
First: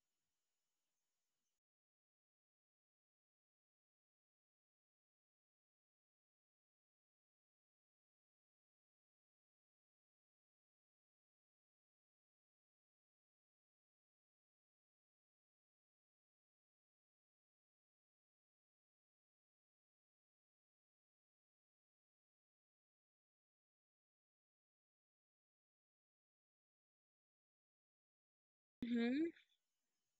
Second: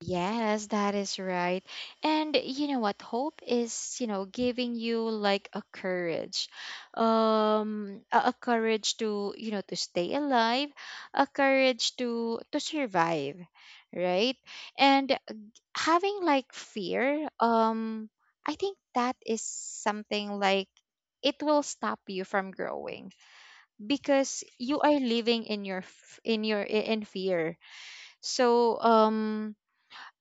[SPEAKER 1] Yes, that is right. And you know what? Hope is, you know, giving you like a courage, um, a, a courage to, you know, to stay alive, a courage to to survive, right? And uh, having like fear, um, I think that is something like it will stop you from growing because you are living in your f- in your i- in fear. So,
[SPEAKER 2] Mm-hmm.
[SPEAKER 1] um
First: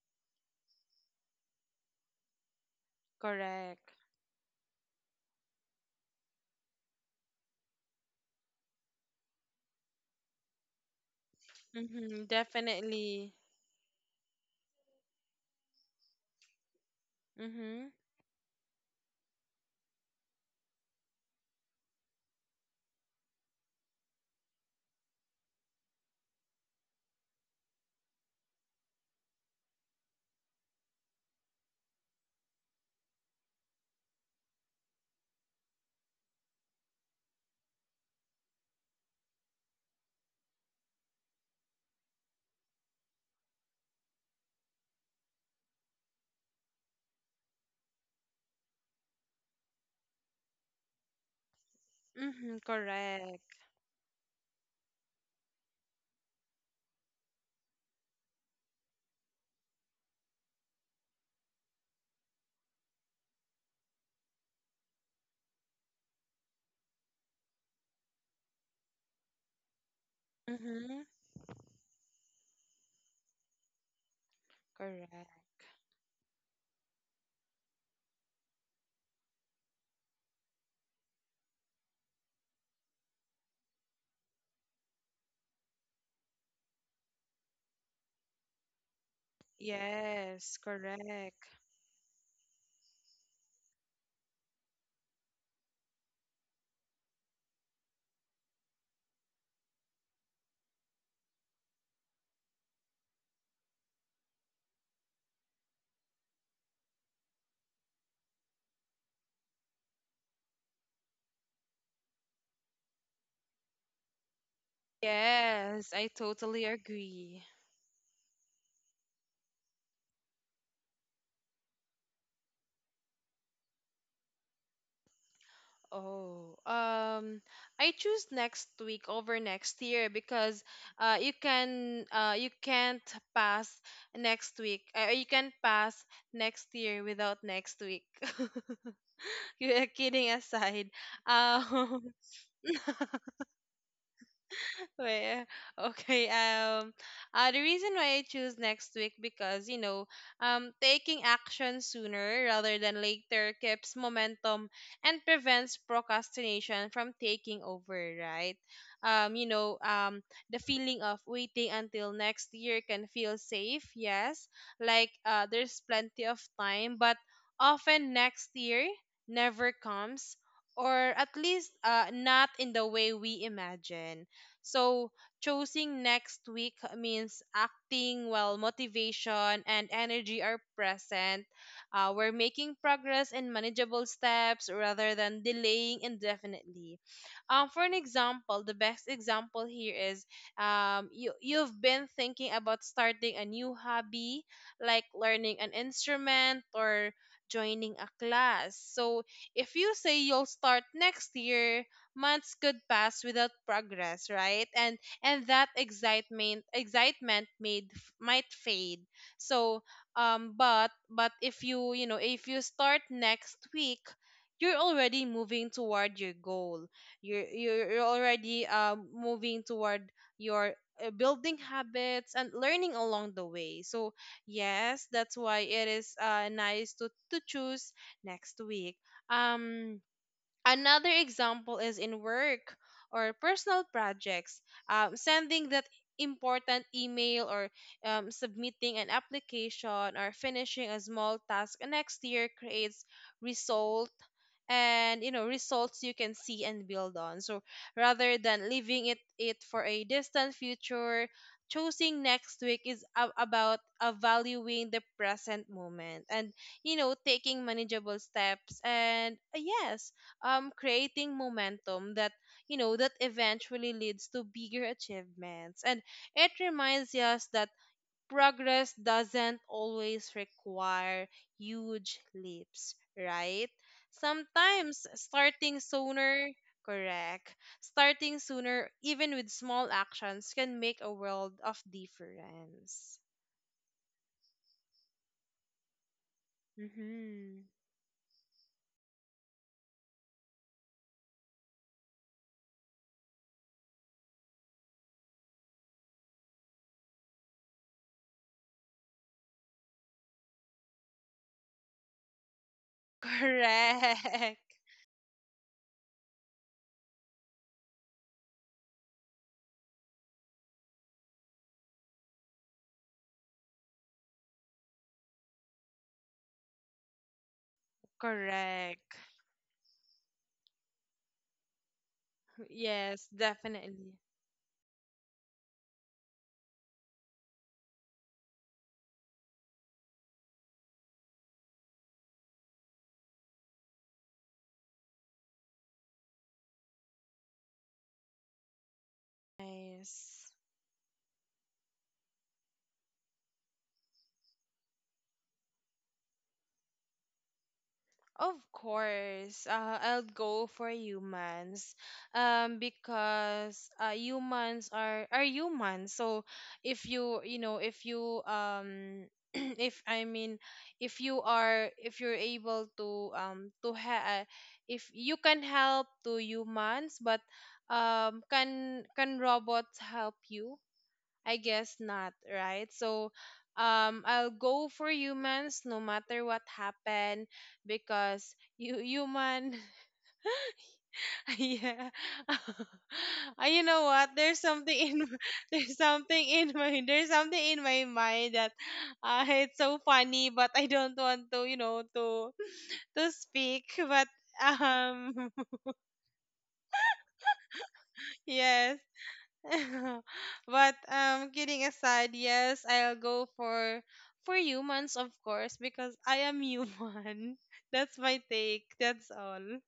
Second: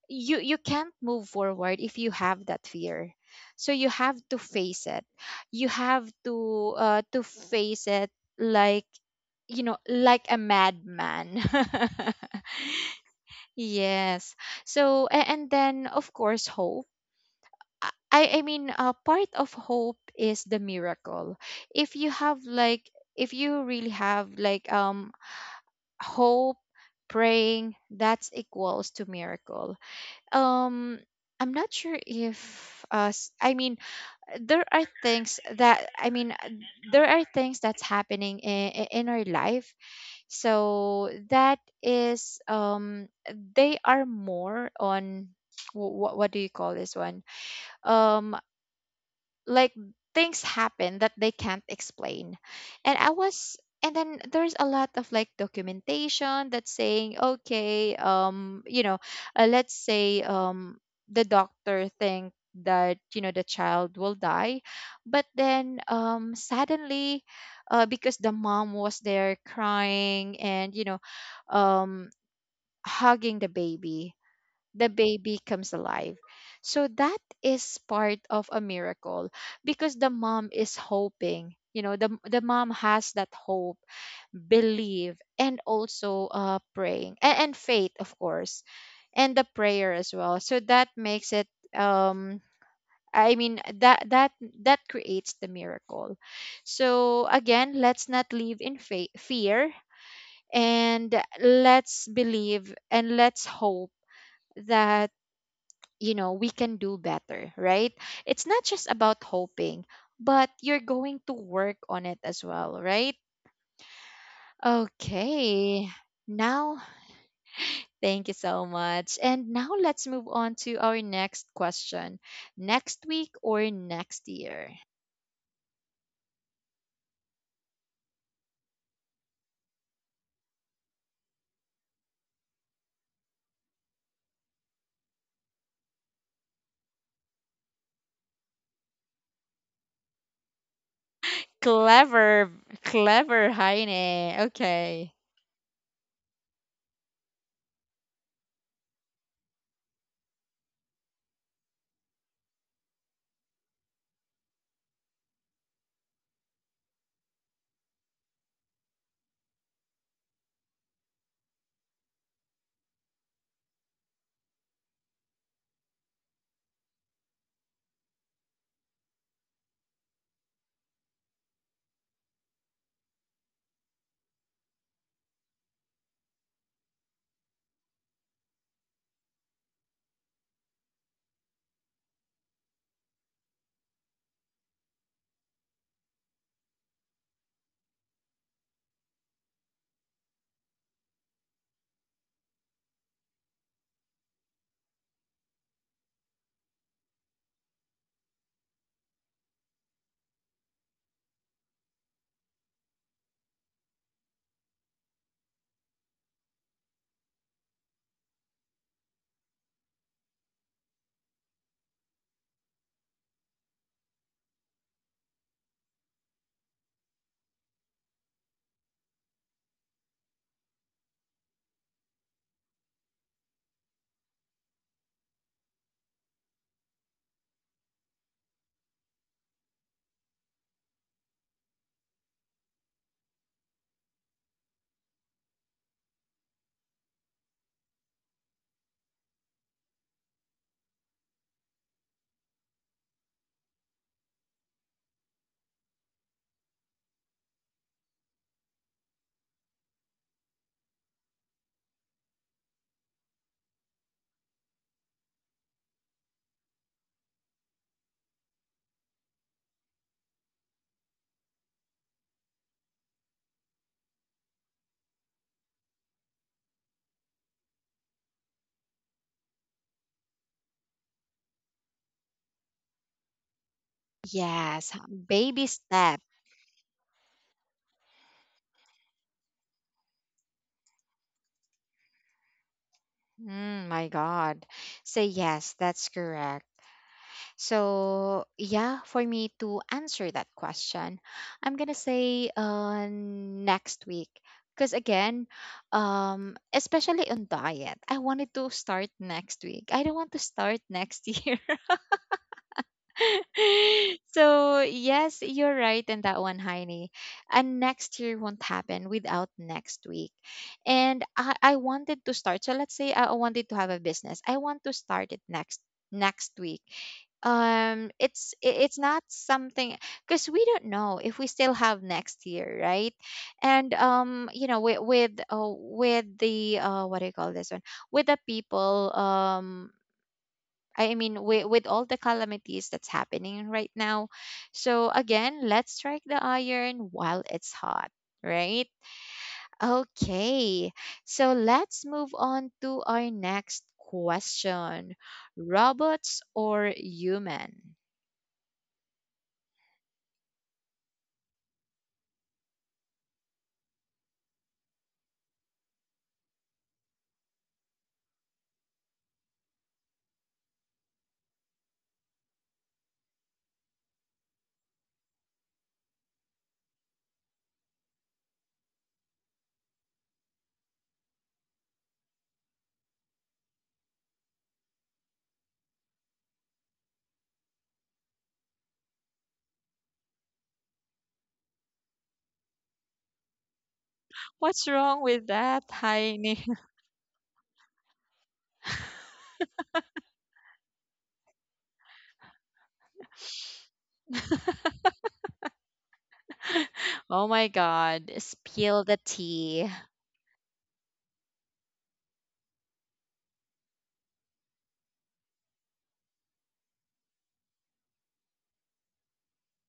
[SPEAKER 1] you you can't move forward if you have that fear. So you
[SPEAKER 2] Correct.
[SPEAKER 1] have to face it. You have to, uh to face it, like, you know, like a madman.
[SPEAKER 2] Mm-hmm. Definitely.
[SPEAKER 1] Yes. So a- and then of course, hope.
[SPEAKER 2] Mm-hmm.
[SPEAKER 1] I i I mean uh, part of hope is the miracle. If you have like, if you really have like, um hope, praying, that's equals to miracle. Um, I'm not sure if us. I mean, there are things that, I mean, uh, there are things that's happening in, in our life. So that is, um, they are more on, what what do you call this one? Um, like, things happen that they can't explain.
[SPEAKER 2] Mm-hmm.
[SPEAKER 1] And I
[SPEAKER 2] Correct.
[SPEAKER 1] was And then there's a lot of like documentation that's saying, okay, um you know, uh, let's say, um the doctor think that, you know, the child will die, but then, um suddenly, uh, because the mom was there crying, and you know,
[SPEAKER 2] Mm-hmm.
[SPEAKER 1] um hugging the baby, the
[SPEAKER 2] Correct.
[SPEAKER 1] baby comes alive. So that is part of a miracle because the mom is hoping. You know, the the mom has that hope, believe, and also, uh, praying, and, and faith, of course, and the prayer as well.
[SPEAKER 2] Yes,
[SPEAKER 1] So that makes it.
[SPEAKER 2] correct.
[SPEAKER 1] Um, I mean that, that that creates the miracle. So again, let's not live in fa- fear, and let's believe, and let's hope that, you know, we can do better, right? It's not just about hoping, but you're going to work on it as well, right? Okay,
[SPEAKER 2] Yes, I totally
[SPEAKER 1] now,
[SPEAKER 2] agree.
[SPEAKER 1] thank you so much, and now let's move on to our next question. Next week or next year?
[SPEAKER 2] Oh, um, I choose next week over next year because uh, you can uh, you can't pass next week. Uh, you can pass next year without next week. You're kidding aside. Um,
[SPEAKER 1] clever Clever Heine. Okay.
[SPEAKER 2] Well, okay. Um, uh, The reason why I choose next week because you know, um, taking action sooner rather than later keeps momentum and prevents procrastination from taking over, right? Um, you know, um, the feeling of waiting until next year can feel safe. Yes, like uh, there's plenty of time, but often next year never comes. Or at least uh, not in the way we imagine. So choosing next week means acting while motivation and energy are present. Uh, we're making progress in manageable steps rather than delaying indefinitely. Um, for an example, the best example here is um, you, you've been thinking about starting a new hobby, like learning an instrument or joining a class. So if you say you'll start next year, months could pass without progress, right? And and that excitement excitement made might fade. So um but but if you, you know, if you start next week, you're already moving toward your goal. You're you're, you're already um, moving toward your uh, building habits and learning along the way. So yes, that's why it is, uh, nice to to choose next week. um Another example is in work or personal projects. Um, sending that important email, or um, submitting an application, or finishing a small task next year creates result. And you know, results you can see and build on. So rather than leaving it it for a distant future, choosing next week is a- about valuing the present moment, and you know, taking manageable steps, and uh, yes, um creating momentum that, you know, that eventually leads to bigger achievements. And it reminds us that progress doesn't always require huge leaps, right?
[SPEAKER 1] Yes,
[SPEAKER 2] Sometimes
[SPEAKER 1] baby
[SPEAKER 2] starting
[SPEAKER 1] step.
[SPEAKER 2] sooner. Correct. Starting sooner, even with small actions, can make a world of difference.
[SPEAKER 1] Mm, my God. So, yes, that's correct.
[SPEAKER 2] Mm-hmm.
[SPEAKER 1] So, yeah, for me to answer that question, I'm going to say uh, next week. Because again, um, especially on diet, I wanted to start next week. I don't want to start next year.
[SPEAKER 2] Correct.
[SPEAKER 1] So, yes, you're right in that one, Heini. And next year won't happen without next week. And I, I wanted to start. So, let's say I I wanted to have a business, I want to start it next next week. um it's i- it's
[SPEAKER 2] Correct.
[SPEAKER 1] not something. Because we don't know if we still have next year, right?
[SPEAKER 2] Yes,
[SPEAKER 1] And
[SPEAKER 2] definitely.
[SPEAKER 1] um you know, with with, uh, with the, uh what do you call this one, with the people, um I mean, with, with all the calamities that's happening right now. So, again, let's strike the iron while it's hot, right?
[SPEAKER 2] Nice.
[SPEAKER 1] Okay. So, let's move on to our next question. Robots or human?
[SPEAKER 2] Of course, uh, I'll go for humans, um, because uh, humans are are humans. So if you, you know, if you um if I mean if you are, if you're able to um to ha- uh, if you can help to humans, but um can can robots help you? I guess not, right? So, um, I'll go for humans no matter what happened, because you human, yeah. Uh, you know what? There's
[SPEAKER 1] What's
[SPEAKER 2] something in
[SPEAKER 1] wrong
[SPEAKER 2] my-
[SPEAKER 1] with that,
[SPEAKER 2] there's something
[SPEAKER 1] Heini?
[SPEAKER 2] in my There's something in my mind that uh, it's so funny, but I don't want to, you know, to to speak, but um
[SPEAKER 1] Oh my God,
[SPEAKER 2] yes
[SPEAKER 1] spill the tea.
[SPEAKER 2] but um kidding aside, yes, I'll go for for humans, of course, because I am human. That's my take. That's all.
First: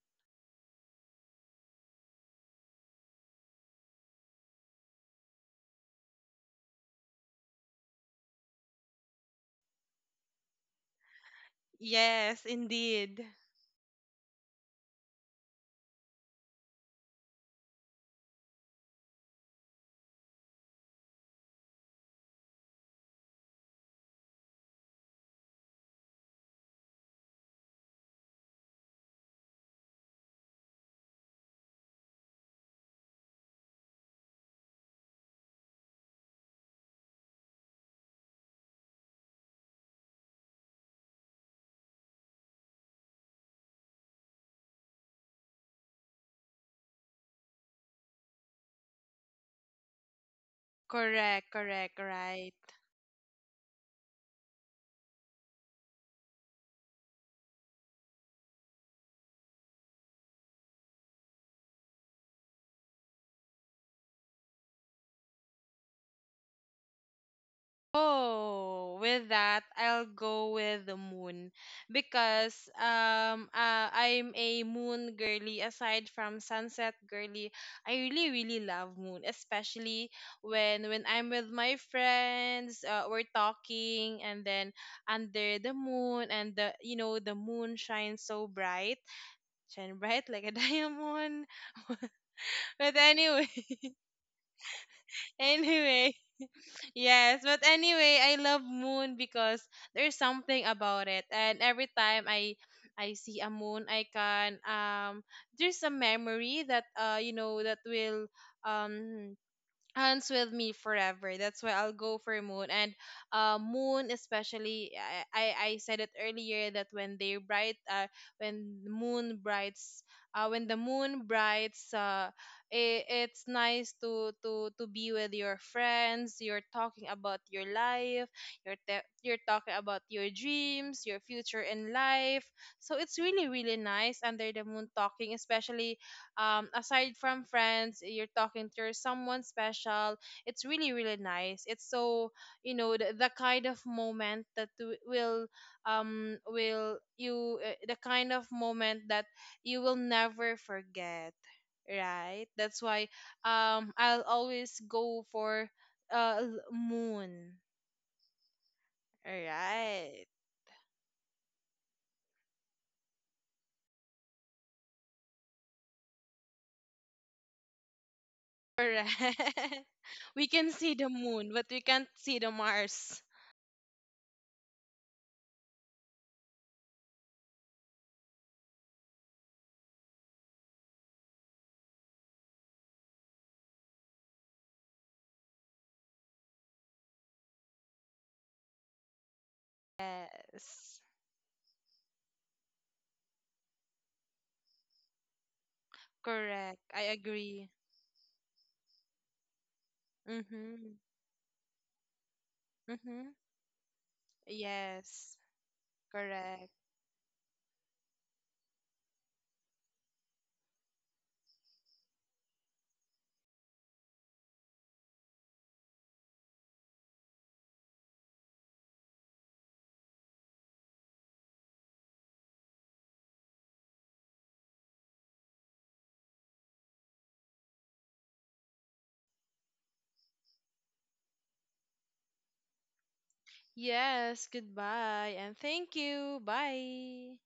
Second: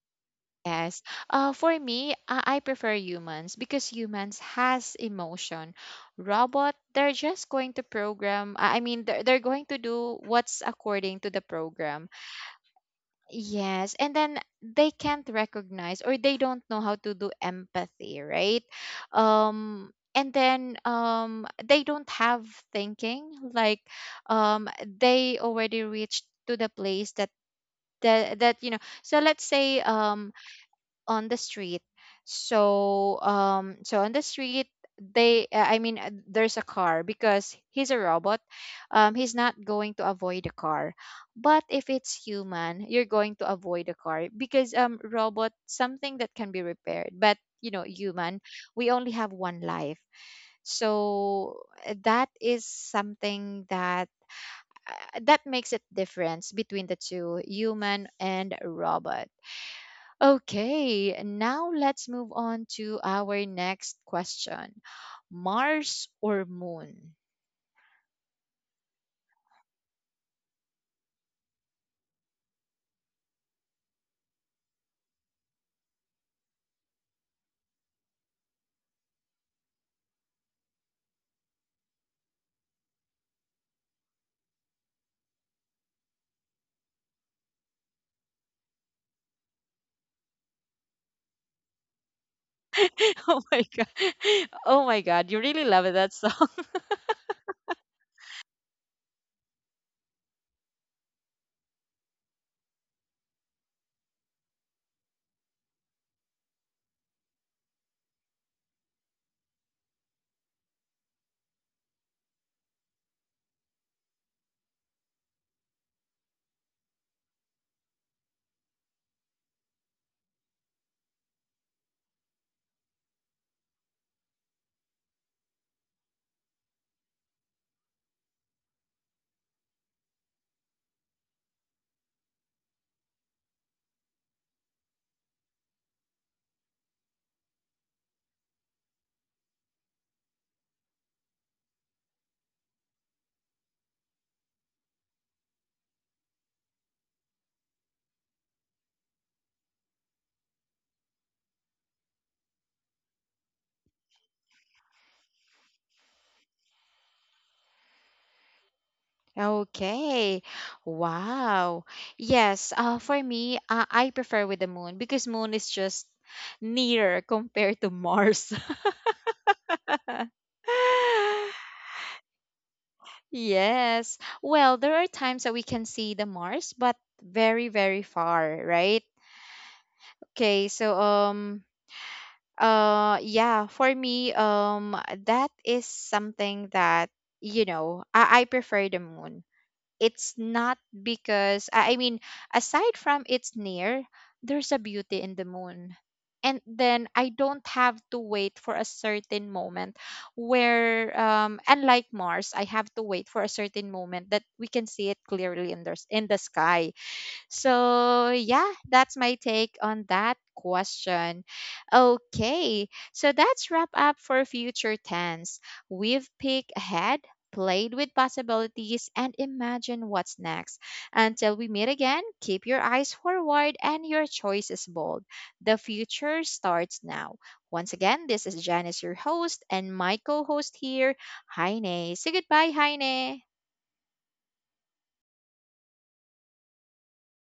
[SPEAKER 1] Yes. Uh, for me, I, I prefer humans because humans has emotion. Robot, they're just going to program. I I mean, they're, they're going to do what's according to the program.
[SPEAKER 2] Yes, indeed.
[SPEAKER 1] Yes, and then they can't recognize, or they don't know how to do empathy, right? Um and then, um they don't have thinking like, um they already reached to the place that, that, that, you know. So let's say, um on the street. So, um so on the street, they, uh, I mean uh, there's a car because he's a robot. Um he's not going to avoid the car. But if it's human, you're going to avoid the car. Because, um robot something that can be repaired. But you know, human, we only have one life.
[SPEAKER 2] Correct,
[SPEAKER 1] So, uh,
[SPEAKER 2] correct,
[SPEAKER 1] that
[SPEAKER 2] right.
[SPEAKER 1] is something that, uh, that makes it difference between the two, human and robot. Okay, now let's move on to our next question. Mars or Moon?
[SPEAKER 2] Oh, with that, I'll go with the moon, because um uh, I'm a moon girly. Aside from sunset girly, I really, really love moon, especially when when I'm with my friends. Uh, we're talking, and then under the moon, and the, you know, the moon shines so bright, shine bright like a diamond. But anyway,
[SPEAKER 1] Oh my God. Oh my God, you really love
[SPEAKER 2] anyway.
[SPEAKER 1] that song.
[SPEAKER 2] Yes, but anyway, I love moon because there's something about it, and every time I I see a moon icon, um, there's a memory that, uh, you know, that will um hands with me forever. That's why I'll go for Moon, and uh, Moon especially. I, I I said it earlier that when they bright uh when the Moon brights uh when the Moon brights. Uh, I it's nice to to to be with your friends. You're talking about your life. You're te- you're talking about your dreams, your future in life. So it's really, really nice under the moon talking, especially, um, aside from friends, you're talking to someone special. It's really, really nice. It's so, you know, the, the kind of moment that w- will, um, will you, uh, the kind of moment that you will never forget, right? That's why, um, I'll always go for, uh, l- moon, right?
[SPEAKER 1] Okay. Wow. Yes, uh, for me, uh, I prefer with the moon because moon is just nearer compared to Mars.
[SPEAKER 2] Correct. We can see the moon, but we can't see the Mars.
[SPEAKER 1] Yes. Well, there are times that we can see the Mars, but very, very far, right? Okay, so um Uh, yeah, for me, um, that is something that, you know, I, I prefer the moon. It's not
[SPEAKER 2] Yes.
[SPEAKER 1] because, I I mean, aside from its near, there's a beauty in the moon. And
[SPEAKER 2] Correct.
[SPEAKER 1] then
[SPEAKER 2] I
[SPEAKER 1] I don't
[SPEAKER 2] agree.
[SPEAKER 1] have to wait for a certain moment
[SPEAKER 2] Mm-hmm.
[SPEAKER 1] where, um, unlike Mars, I have to wait
[SPEAKER 2] Mm-hmm.
[SPEAKER 1] for a certain moment that we can see it
[SPEAKER 2] Yes.
[SPEAKER 1] clearly in the, in the
[SPEAKER 2] Correct.
[SPEAKER 1] sky. So, yeah, that's my take on that question. Okay, so that's wrap up for future tense. We've peeked ahead, played with possibilities, and imagined what's next. Until we meet again, keep your eyes forward and your choices bold. The future starts now. Once again, this is Janice, your host, and my co host here, Heine. Say goodbye, Heine.
[SPEAKER 2] Yes. Goodbye. And thank you. Bye.